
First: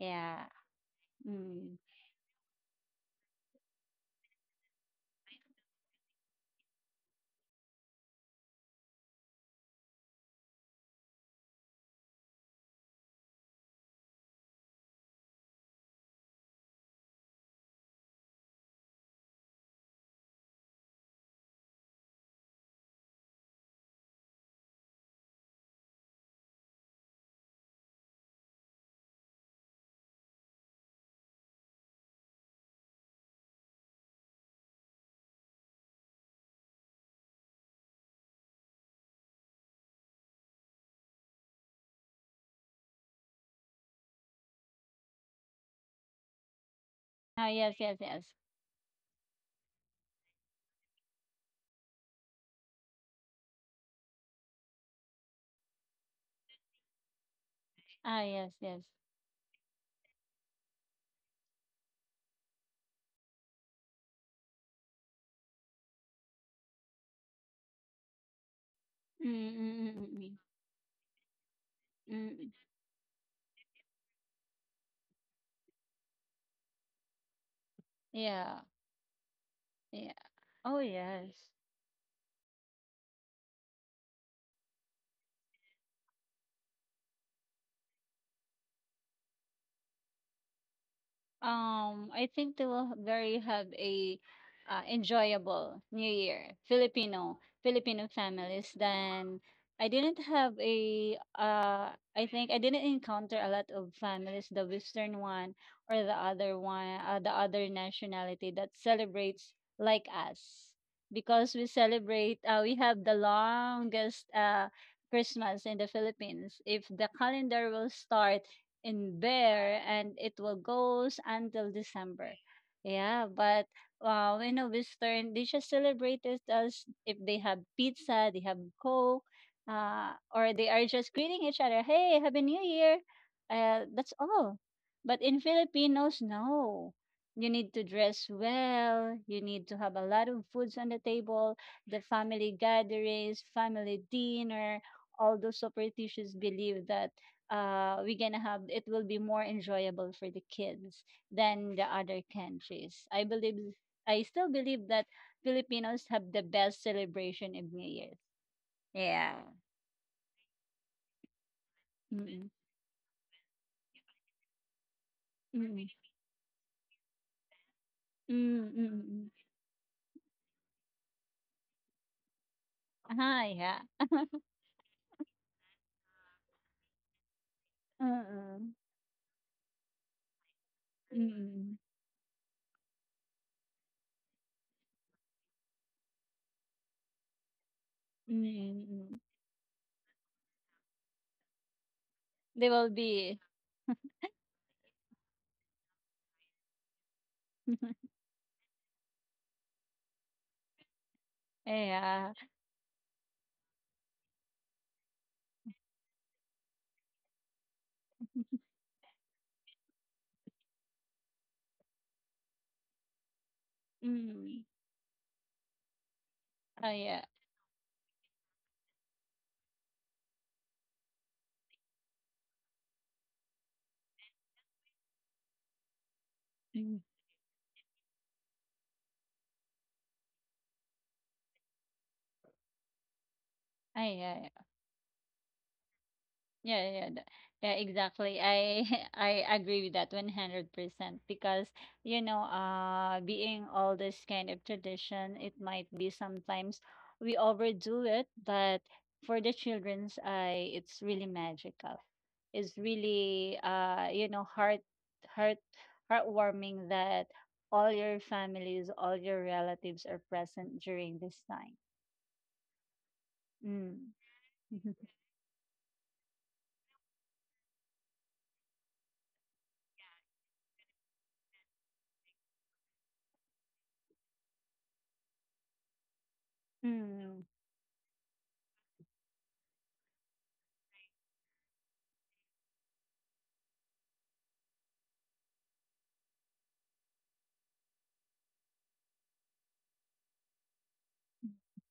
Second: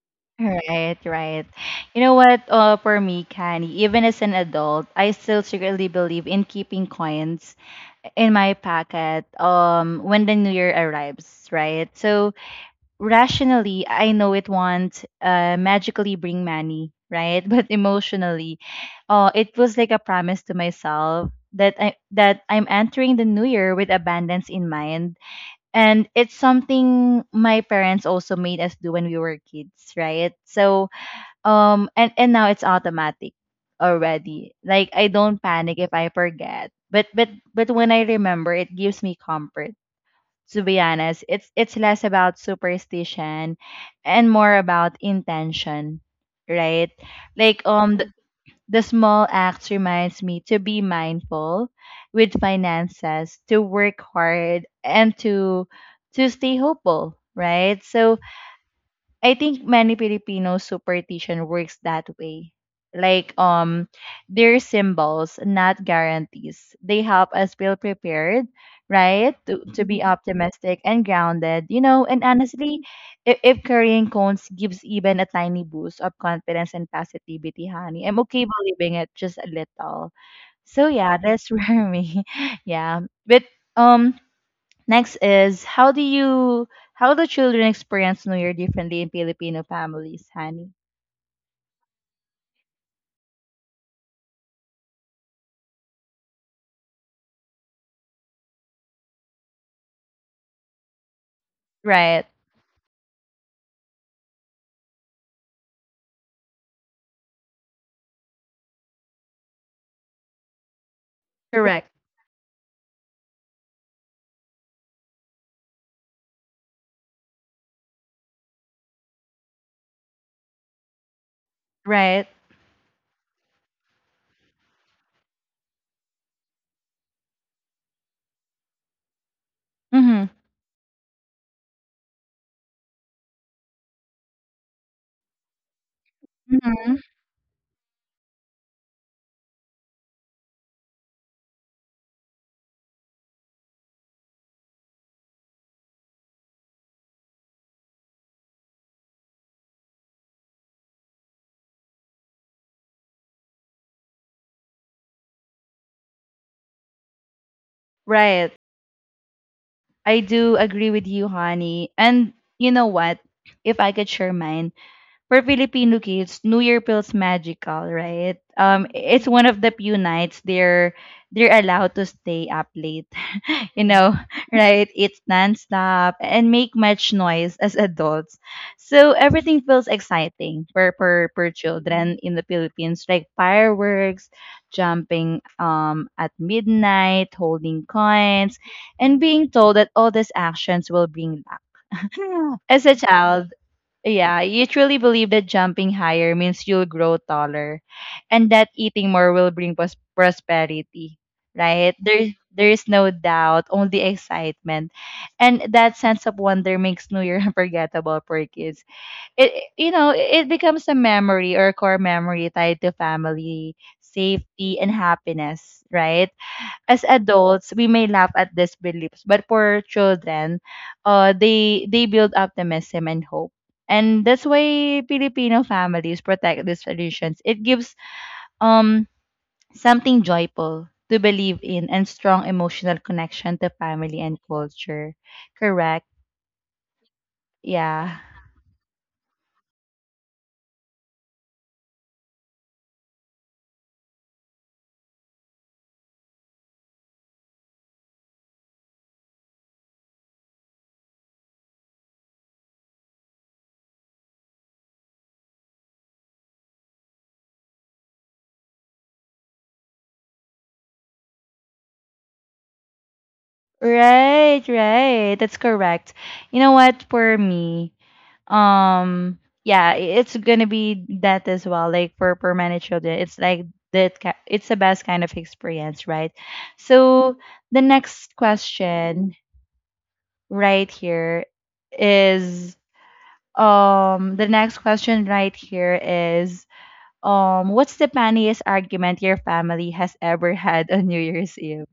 [SPEAKER 2] Yeah.
[SPEAKER 1] Right, right.
[SPEAKER 2] Mm.
[SPEAKER 1] You know what? For me, Kenny, even as an adult, I still secretly believe in keeping coins in my pocket. When the New Year arrives, right? So rationally, I know it won't magically bring money, right? *laughs* But emotionally, it was like a promise to myself that I'm entering the new year with abundance in mind, and it's something my parents also made us do when we were kids, right? So, and now it's automatic already. Like I don't panic if I forget. But when I remember, it gives me comfort. To be honest, it's less about superstition and more about intention, right?
[SPEAKER 2] Oh
[SPEAKER 1] Like
[SPEAKER 2] yes, yes, yes.
[SPEAKER 1] the small acts reminds me to be mindful with finances, to work hard and to stay hopeful, right? So
[SPEAKER 2] Ah, yes, yes.
[SPEAKER 1] I think many Filipino superstition works that way. Like they're symbols, not guarantees. They help us feel prepared, right?
[SPEAKER 2] Mm,
[SPEAKER 1] To
[SPEAKER 2] mm,
[SPEAKER 1] be
[SPEAKER 2] mm, mm,
[SPEAKER 1] optimistic and grounded, you know,
[SPEAKER 2] mm.
[SPEAKER 1] and
[SPEAKER 2] Mm, mm.
[SPEAKER 1] honestly, if carrying cones gives even a tiny boost of confidence and positivity, honey, I'm okay
[SPEAKER 2] Yeah,
[SPEAKER 1] believing it just a little.
[SPEAKER 2] yeah. Oh
[SPEAKER 1] So yeah, that's *laughs*
[SPEAKER 2] yes.
[SPEAKER 1] for me. Yeah. But um Next is how do children experience New Year differently in Filipino families, honey?
[SPEAKER 2] I think they will very have a enjoyable New Year, Filipino families. Then I didn't have a I
[SPEAKER 1] Right.
[SPEAKER 2] think I didn't encounter a lot of families, the Western one or the other one, the other nationality that celebrates like us, because we
[SPEAKER 1] Correct.
[SPEAKER 2] celebrate. We have the longest Christmas in the Philippines. If the calendar will start in there and it will goes until
[SPEAKER 1] Right.
[SPEAKER 2] December. Yeah, but when a Western, they just celebrate it as if they have pizza, they have Coke,
[SPEAKER 1] Mm-hmm.
[SPEAKER 2] or they are just greeting each other, hey, Happy New Year. That's all. But in Filipinos, no.
[SPEAKER 1] Mm-hmm.
[SPEAKER 2] You need to dress well. You need to have a lot of foods on the table, the family gatherings, family dinner, all those superstitious believe that we're gonna have it will be more enjoyable for the kids than the other countries. I believe I still believe that Filipinos have the best celebration of New Year.
[SPEAKER 1] Right.
[SPEAKER 2] Yeah.
[SPEAKER 1] I do agree with you, honey. And
[SPEAKER 2] Mm-mm.
[SPEAKER 1] you know what? If I could share mine, for
[SPEAKER 2] Mm-mm.
[SPEAKER 1] Filipino kids, New Year feels magical, right? It's
[SPEAKER 2] Mm-mm.
[SPEAKER 1] one of the few nights they're allowed to stay up late,
[SPEAKER 2] Ah,
[SPEAKER 1] *laughs*
[SPEAKER 2] yeah.
[SPEAKER 1] you know, right? It's nonstop and make much noise as adults,
[SPEAKER 2] Mm-mm.
[SPEAKER 1] so everything feels exciting for
[SPEAKER 2] Mm-mm.
[SPEAKER 1] children in the Philippines, like fireworks, jumping at midnight, holding coins, and
[SPEAKER 2] Mm-mm.
[SPEAKER 1] being told that all these actions will bring luck. *laughs*
[SPEAKER 2] They
[SPEAKER 1] As
[SPEAKER 2] will
[SPEAKER 1] a
[SPEAKER 2] be
[SPEAKER 1] child, yeah, you truly believe that jumping higher means you'll grow taller
[SPEAKER 2] *laughs*
[SPEAKER 1] and that eating more will bring prosperity, right? There's
[SPEAKER 2] yeah.
[SPEAKER 1] there's no doubt, only excitement. And that sense of wonder makes New Year *laughs* unforgettable for kids. You know, it becomes a memory or a core memory tied to family,
[SPEAKER 2] Mm.
[SPEAKER 1] safety and happiness, right?
[SPEAKER 2] Oh
[SPEAKER 1] As
[SPEAKER 2] yeah.
[SPEAKER 1] adults we may laugh at these beliefs, but for children they build optimism and hope, and that's why Filipino families protect these
[SPEAKER 2] Mm.
[SPEAKER 1] traditions. It gives um something joyful to believe in and strong emotional connection to
[SPEAKER 2] Oh
[SPEAKER 1] family and
[SPEAKER 2] yeah.
[SPEAKER 1] culture. Correct.
[SPEAKER 2] Yeah, yeah, yeah,
[SPEAKER 1] Yeah,
[SPEAKER 2] exactly. I *laughs* I agree with that 100% because you know, being all this kind of tradition, it might be sometimes we overdo it, but for the children's eye, it's really magical. It's really heart heartwarming that all your families, all your relatives are present during this time. Mm.
[SPEAKER 1] right,
[SPEAKER 2] *laughs*
[SPEAKER 1] right, that's correct. You know what, for me, um yeah, it's gonna be that as well. Like for permanent children it's like that it's the best kind of experience, right? So
[SPEAKER 2] Mm.
[SPEAKER 1] the next question right here is the next question right here is what's the funniest argument your family has ever had on new year's eve?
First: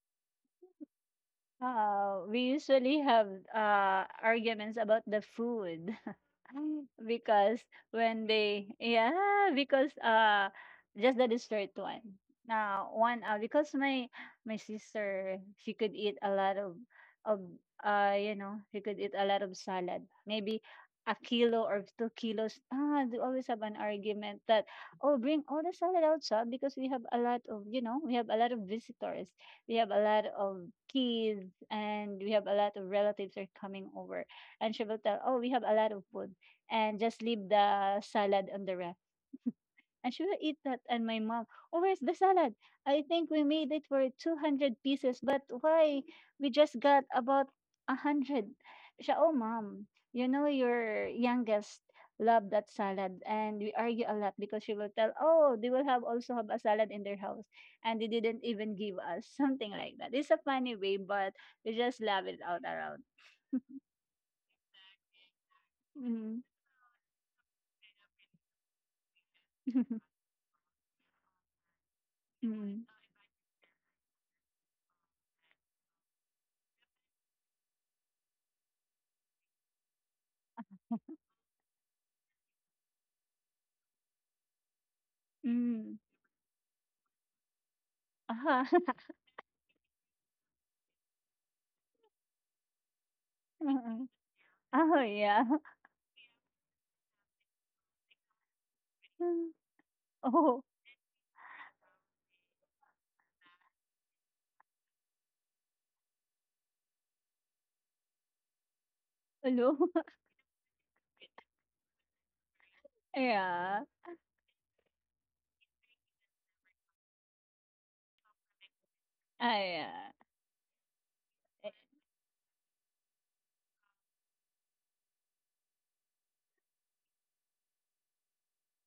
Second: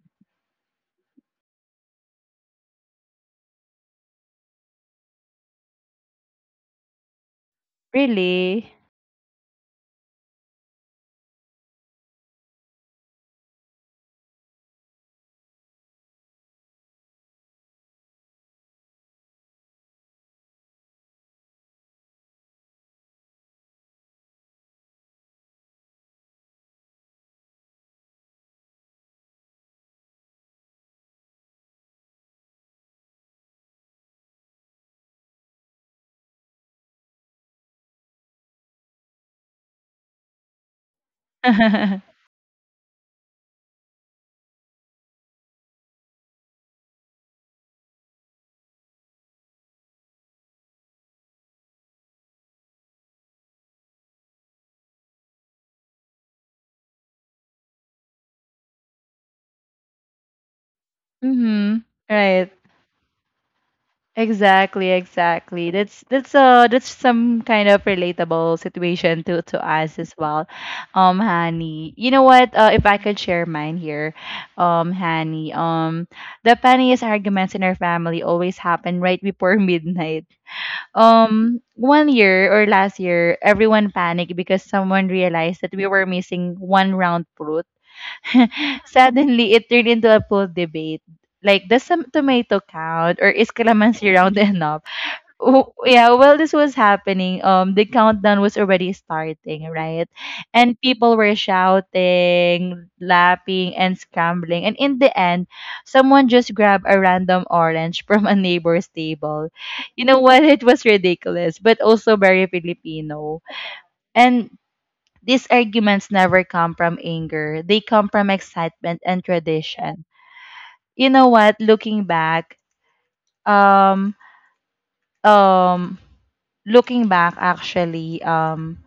[SPEAKER 2] We usually have arguments about the food *laughs* because when they
[SPEAKER 1] Really?
[SPEAKER 2] yeah because just the dessert one now one because my sister she could eat a lot of of she could eat a lot of salad maybe a kilo or 2 kilos. Ah, they always have an argument that oh bring all the salad outside because we have a lot of we have a lot of visitors, we have a lot of kids, and we have a lot of relatives are coming over, and she will tell oh we have a lot of food and just leave the salad on the I should have eat that. And my mom, oh, where's the
[SPEAKER 1] *laughs*
[SPEAKER 2] salad? I think we made it for 200 pieces, but why? We just got about 100. Siya, oh, mom, you know your youngest love that salad. And we argue a lot because she will tell, oh, they will have also have a salad in their house. And they didn't even give us *laughs* something like that. It's a funny way, but we
[SPEAKER 1] Mm-hmm.
[SPEAKER 2] just laugh it
[SPEAKER 1] Right.
[SPEAKER 2] out around.
[SPEAKER 1] Exactly, exactly.
[SPEAKER 2] Mm.
[SPEAKER 1] That's some kind of relatable situation to
[SPEAKER 2] *laughs*
[SPEAKER 1] us as well. Hani, you know what?
[SPEAKER 2] Mm.
[SPEAKER 1] If I could share mine here, um Hani, um the funniest arguments in our family always happen right before *laughs* midnight. One year or last year, everyone panicked because someone realized that we
[SPEAKER 2] Mm.
[SPEAKER 1] were missing one round fruit. *laughs*
[SPEAKER 2] Ah.
[SPEAKER 1] Suddenly, it turned into a full debate like, does some tomato count, or is calamansi round *laughs*
[SPEAKER 2] *laughs*
[SPEAKER 1] enough?
[SPEAKER 2] Oh, yeah.
[SPEAKER 1] Yeah, while this was happening, the countdown was already
[SPEAKER 2] *laughs*
[SPEAKER 1] starting, right?
[SPEAKER 2] Oh,
[SPEAKER 1] And people were shouting, laughing, and scrambling. And in the end, someone just grabbed a random orange from a neighbor's table.
[SPEAKER 2] hello?
[SPEAKER 1] You know
[SPEAKER 2] *laughs*
[SPEAKER 1] what? *laughs* It was ridiculous, but also very Filipino.
[SPEAKER 2] Yeah.
[SPEAKER 1] And these arguments never come from anger; they come from excitement and
[SPEAKER 2] Ah,
[SPEAKER 1] tradition.
[SPEAKER 2] yeah.
[SPEAKER 1] You know what? Um, um looking back actually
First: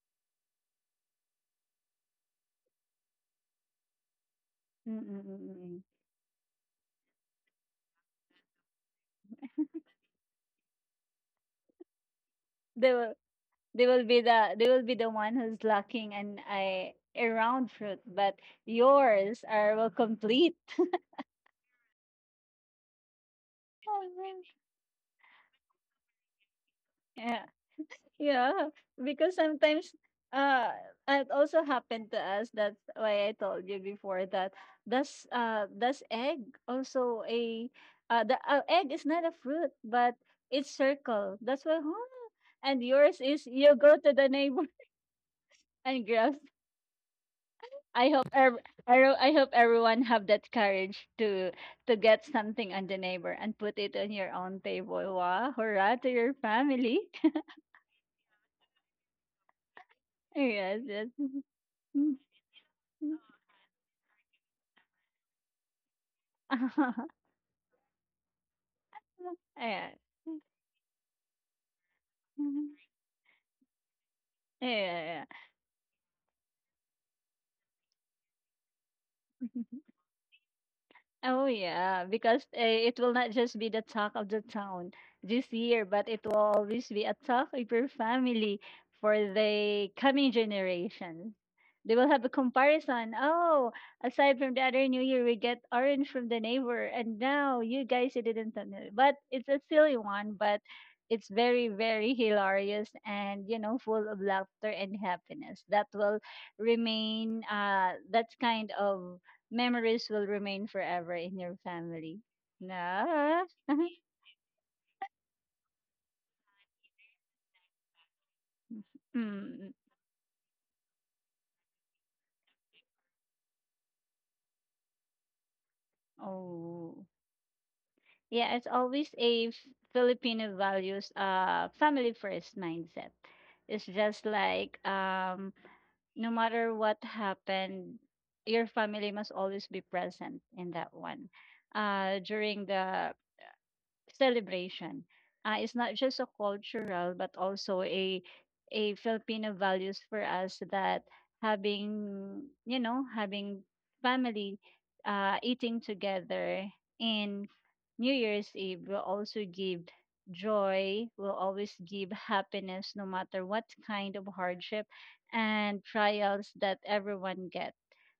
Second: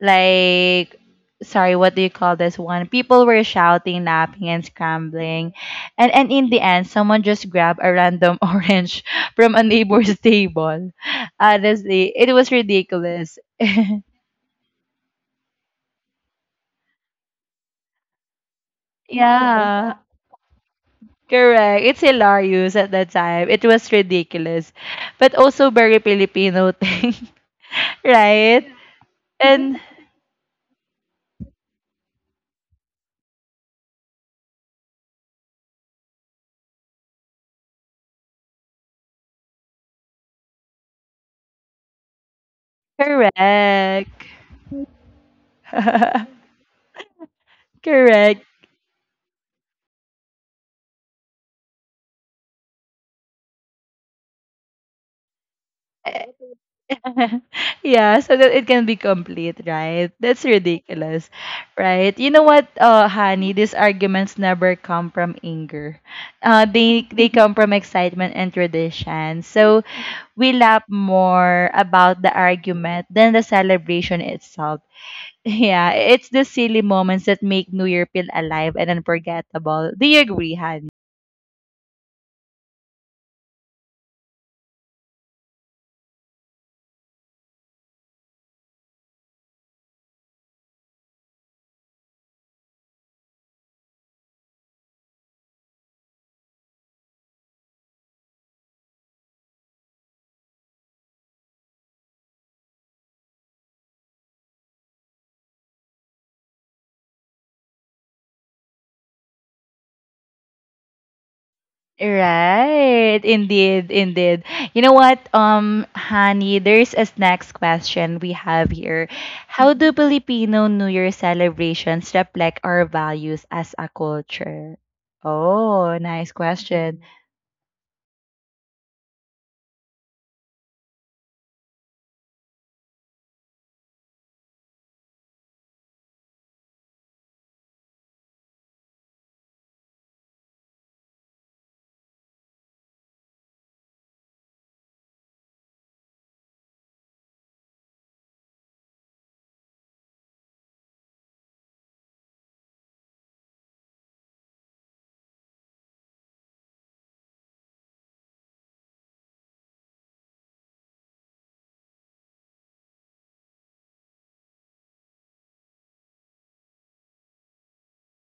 [SPEAKER 1] like sorry, what do you call this one, people were shouting, napping and
[SPEAKER 2] Mm, mm,
[SPEAKER 1] scrambling,
[SPEAKER 2] mm, mm.
[SPEAKER 1] and in the end someone just grabbed a random *laughs* orange from a neighbor's table. Honestly, it was
[SPEAKER 2] They will
[SPEAKER 1] ridiculous,
[SPEAKER 2] they will be the they will be the one who's lacking and I a round fruit, but yours are will
[SPEAKER 1] yeah.
[SPEAKER 2] complete.
[SPEAKER 1] Correct, it's hilarious. At that time it was
[SPEAKER 2] Oh, really?
[SPEAKER 1] ridiculous, but also very Filipino thing.
[SPEAKER 2] Yeah.
[SPEAKER 1] *laughs* Right
[SPEAKER 2] Yeah. Because
[SPEAKER 1] and
[SPEAKER 2] sometimes uh it also happened to us. That's why I told you before that does egg also a the egg is not a fruit, but it's circle. That's why huh? And yours is you go to
[SPEAKER 1] correct.
[SPEAKER 2] the neighbor and girls.
[SPEAKER 1] *laughs*
[SPEAKER 2] I hope
[SPEAKER 1] Correct.
[SPEAKER 2] ev- I hope everyone have that courage to get something on the neighbor and put it on your own table. Wow, hurrah to your family.
[SPEAKER 1] *laughs* Yeah, so that it can be complete, right?
[SPEAKER 2] *laughs*
[SPEAKER 1] That's
[SPEAKER 2] Yes, yes.
[SPEAKER 1] ridiculous, right? You know what, honey, these arguments never come from anger. Uh, they
[SPEAKER 2] *laughs*
[SPEAKER 1] they come from excitement and tradition. So
[SPEAKER 2] Yeah.
[SPEAKER 1] we laugh more about the argument than the celebration
[SPEAKER 2] Yeah.
[SPEAKER 1] itself. *laughs*
[SPEAKER 2] Yeah.
[SPEAKER 1] Yeah, it's the silly moments that make New Year feel alive and unforgettable.
[SPEAKER 2] *laughs*
[SPEAKER 1] Do you agree, honey?
[SPEAKER 2] Oh yeah, because it will not just be the talk of the town this year, but it will always be a talk of your family for the coming generations. They will have a comparison. Oh, aside from the other New Year, we get orange from the neighbor, and now you guys you didn't know it." But it's a silly one, but it's very very hilarious and you know full of laughter and happiness. That will remain that kind of memories will remain forever in your family.
[SPEAKER 1] Right,
[SPEAKER 2] No. *laughs*
[SPEAKER 1] indeed, indeed. You know what, honey, there's a next question we have here.
[SPEAKER 2] Mm,
[SPEAKER 1] How do Filipino New Year celebrations reflect our values as a culture? Oh, nice question.
[SPEAKER 2] oh. Yeah, it's always a Filipino values family first mindset. It's just like no matter what happened, your family must always be present in that one. During the celebration. It's not just a cultural, but also a Filipino values for us that having having family, eating together in New Year's Eve will also give joy, will always give happiness, no matter what kind of hardship and trials that everyone get.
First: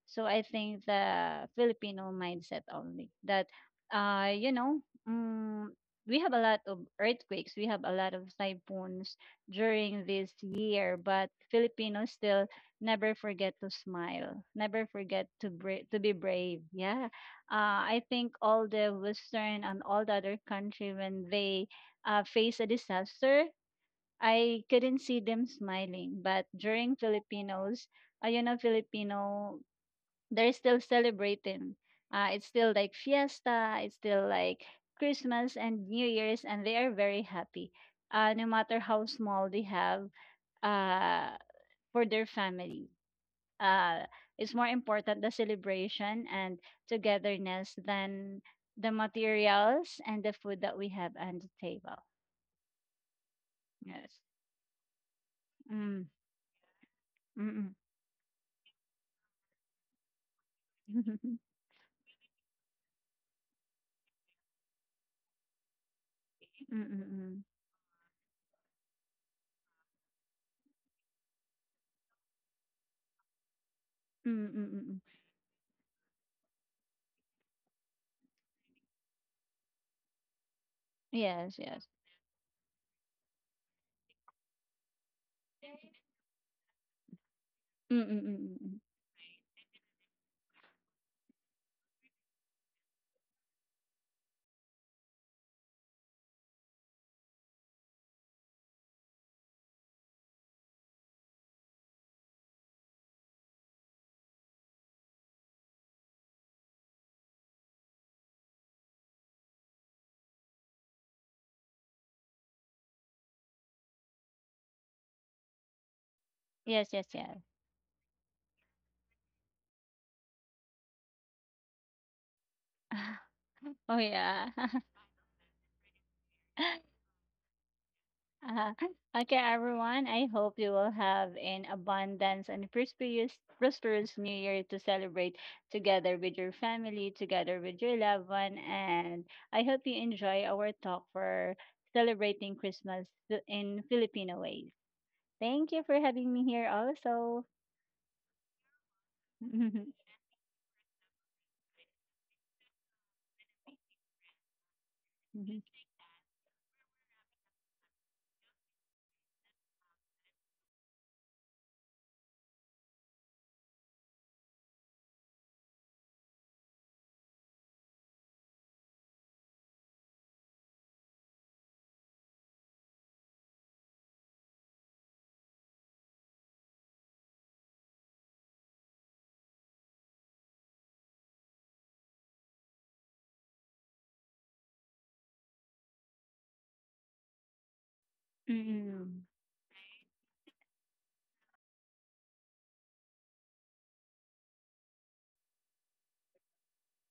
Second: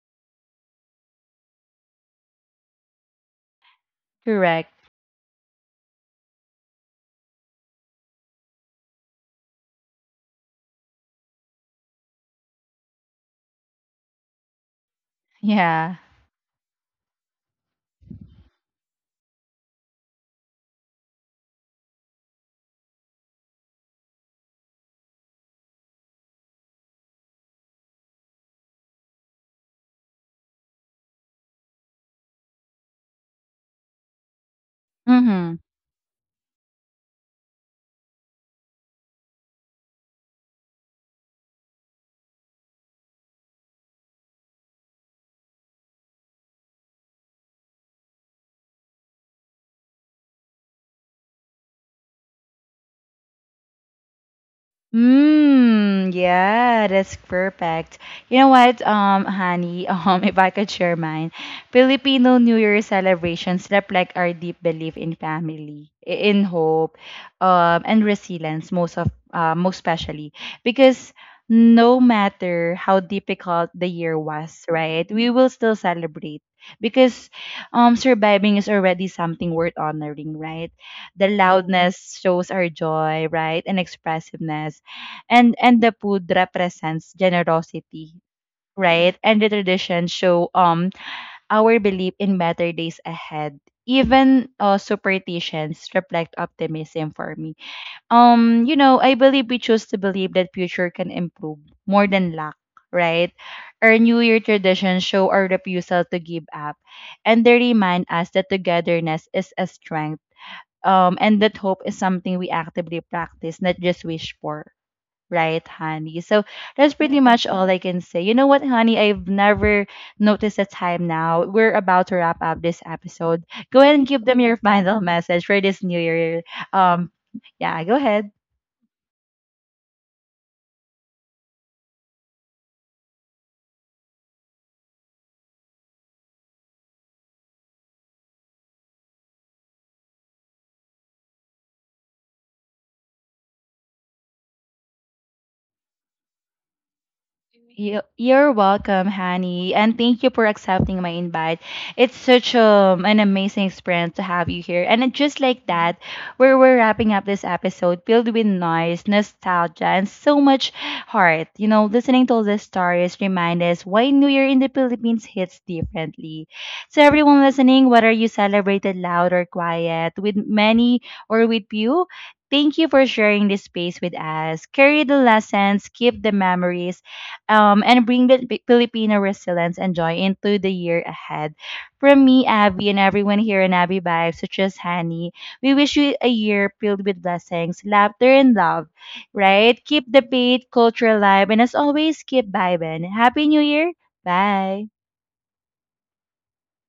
[SPEAKER 2] So I think the Filipino mindset only that uh you
[SPEAKER 1] Correct.
[SPEAKER 2] know. Mm, we have a lot of earthquakes, we have a lot of typhoons during this year, but Filipinos still never forget to smile, never forget to
[SPEAKER 1] Yeah.
[SPEAKER 2] to be brave. Yeah, I think all the Western and all the other country when they face a disaster, I couldn't see them smiling, but during Filipinos. You know, Filipino they're still celebrating. It's still like fiesta, it's still like
[SPEAKER 1] Mm-hmm.
[SPEAKER 2] Christmas and New Year's, and they are very happy, no matter how small they have uh, for their family. Uh, it's more important the celebration and togetherness than the materials and the food that we have on the table. Yes. Mm.
[SPEAKER 1] Mm, yeah, that's
[SPEAKER 2] Mm-mm.
[SPEAKER 1] perfect. You know what, honey, *laughs* if I could share mine,
[SPEAKER 2] *laughs*
[SPEAKER 1] Filipino New Year celebrations reflect our deep belief in family, in hope,
[SPEAKER 2] Mm-mm-mm.
[SPEAKER 1] and resilience. Most of, most especially because no matter how difficult the year was,
[SPEAKER 2] Mm-mm-mm.
[SPEAKER 1] right, we will still celebrate because, surviving is already something worth honoring, right? The
[SPEAKER 2] Yes, yes.
[SPEAKER 1] loudness shows our joy, right, and expressiveness, and the food represents generosity,
[SPEAKER 2] Mm-mm-mm.
[SPEAKER 1] right, and the traditions show our belief in better days ahead. Even superstitions reflect optimism for me. You know, I believe we choose to believe that future can improve more than lack, right? Our new year traditions show our refusal to give up, and they remind us that togetherness is a strength, and that hope is something we actively practice, not just wish for, right, honey. So
[SPEAKER 2] Yes,
[SPEAKER 1] that's
[SPEAKER 2] yes,
[SPEAKER 1] pretty
[SPEAKER 2] yes.
[SPEAKER 1] much all I can say. You know what, honey? I've never noticed the time now. We're about to wrap up this episode.
[SPEAKER 2] *laughs*
[SPEAKER 1] Go
[SPEAKER 2] Oh,
[SPEAKER 1] ahead and give them
[SPEAKER 2] yeah.
[SPEAKER 1] your *laughs* final message for this new year.
[SPEAKER 2] *laughs*
[SPEAKER 1] Um, yeah, go ahead.
[SPEAKER 2] Uh, okay, everyone. I hope you will have an abundance and prosperous New Year to celebrate together with your family, together with your loved one. And I hope you enjoy our talk for celebrating Christmas in Filipino ways. Thank you for having me here also.
[SPEAKER 1] You, you're welcome, Hani, and
[SPEAKER 2] *laughs*
[SPEAKER 1] thank you for accepting my invite. It's such an amazing experience to have you here. And just like that, where we're wrapping up this episode filled with noise, nostalgia, and so much heart. You know, listening to all these stories remind us why New Year in the Philippines hits differently. So everyone listening, whether you celebrated loud or quiet, with many or with few, thank you for sharing this space with us. Carry the lessons, keep the memories, and bring the Filipino resilience and joy into the year ahead. From me, Abby, and everyone here in Abby Vibes, such as Hani, we wish you a year filled with blessings, laughter, and love,
[SPEAKER 2] Mm.
[SPEAKER 1] right? Keep the faith, culture alive, and as always, keep vibing. Happy New Year! Bye!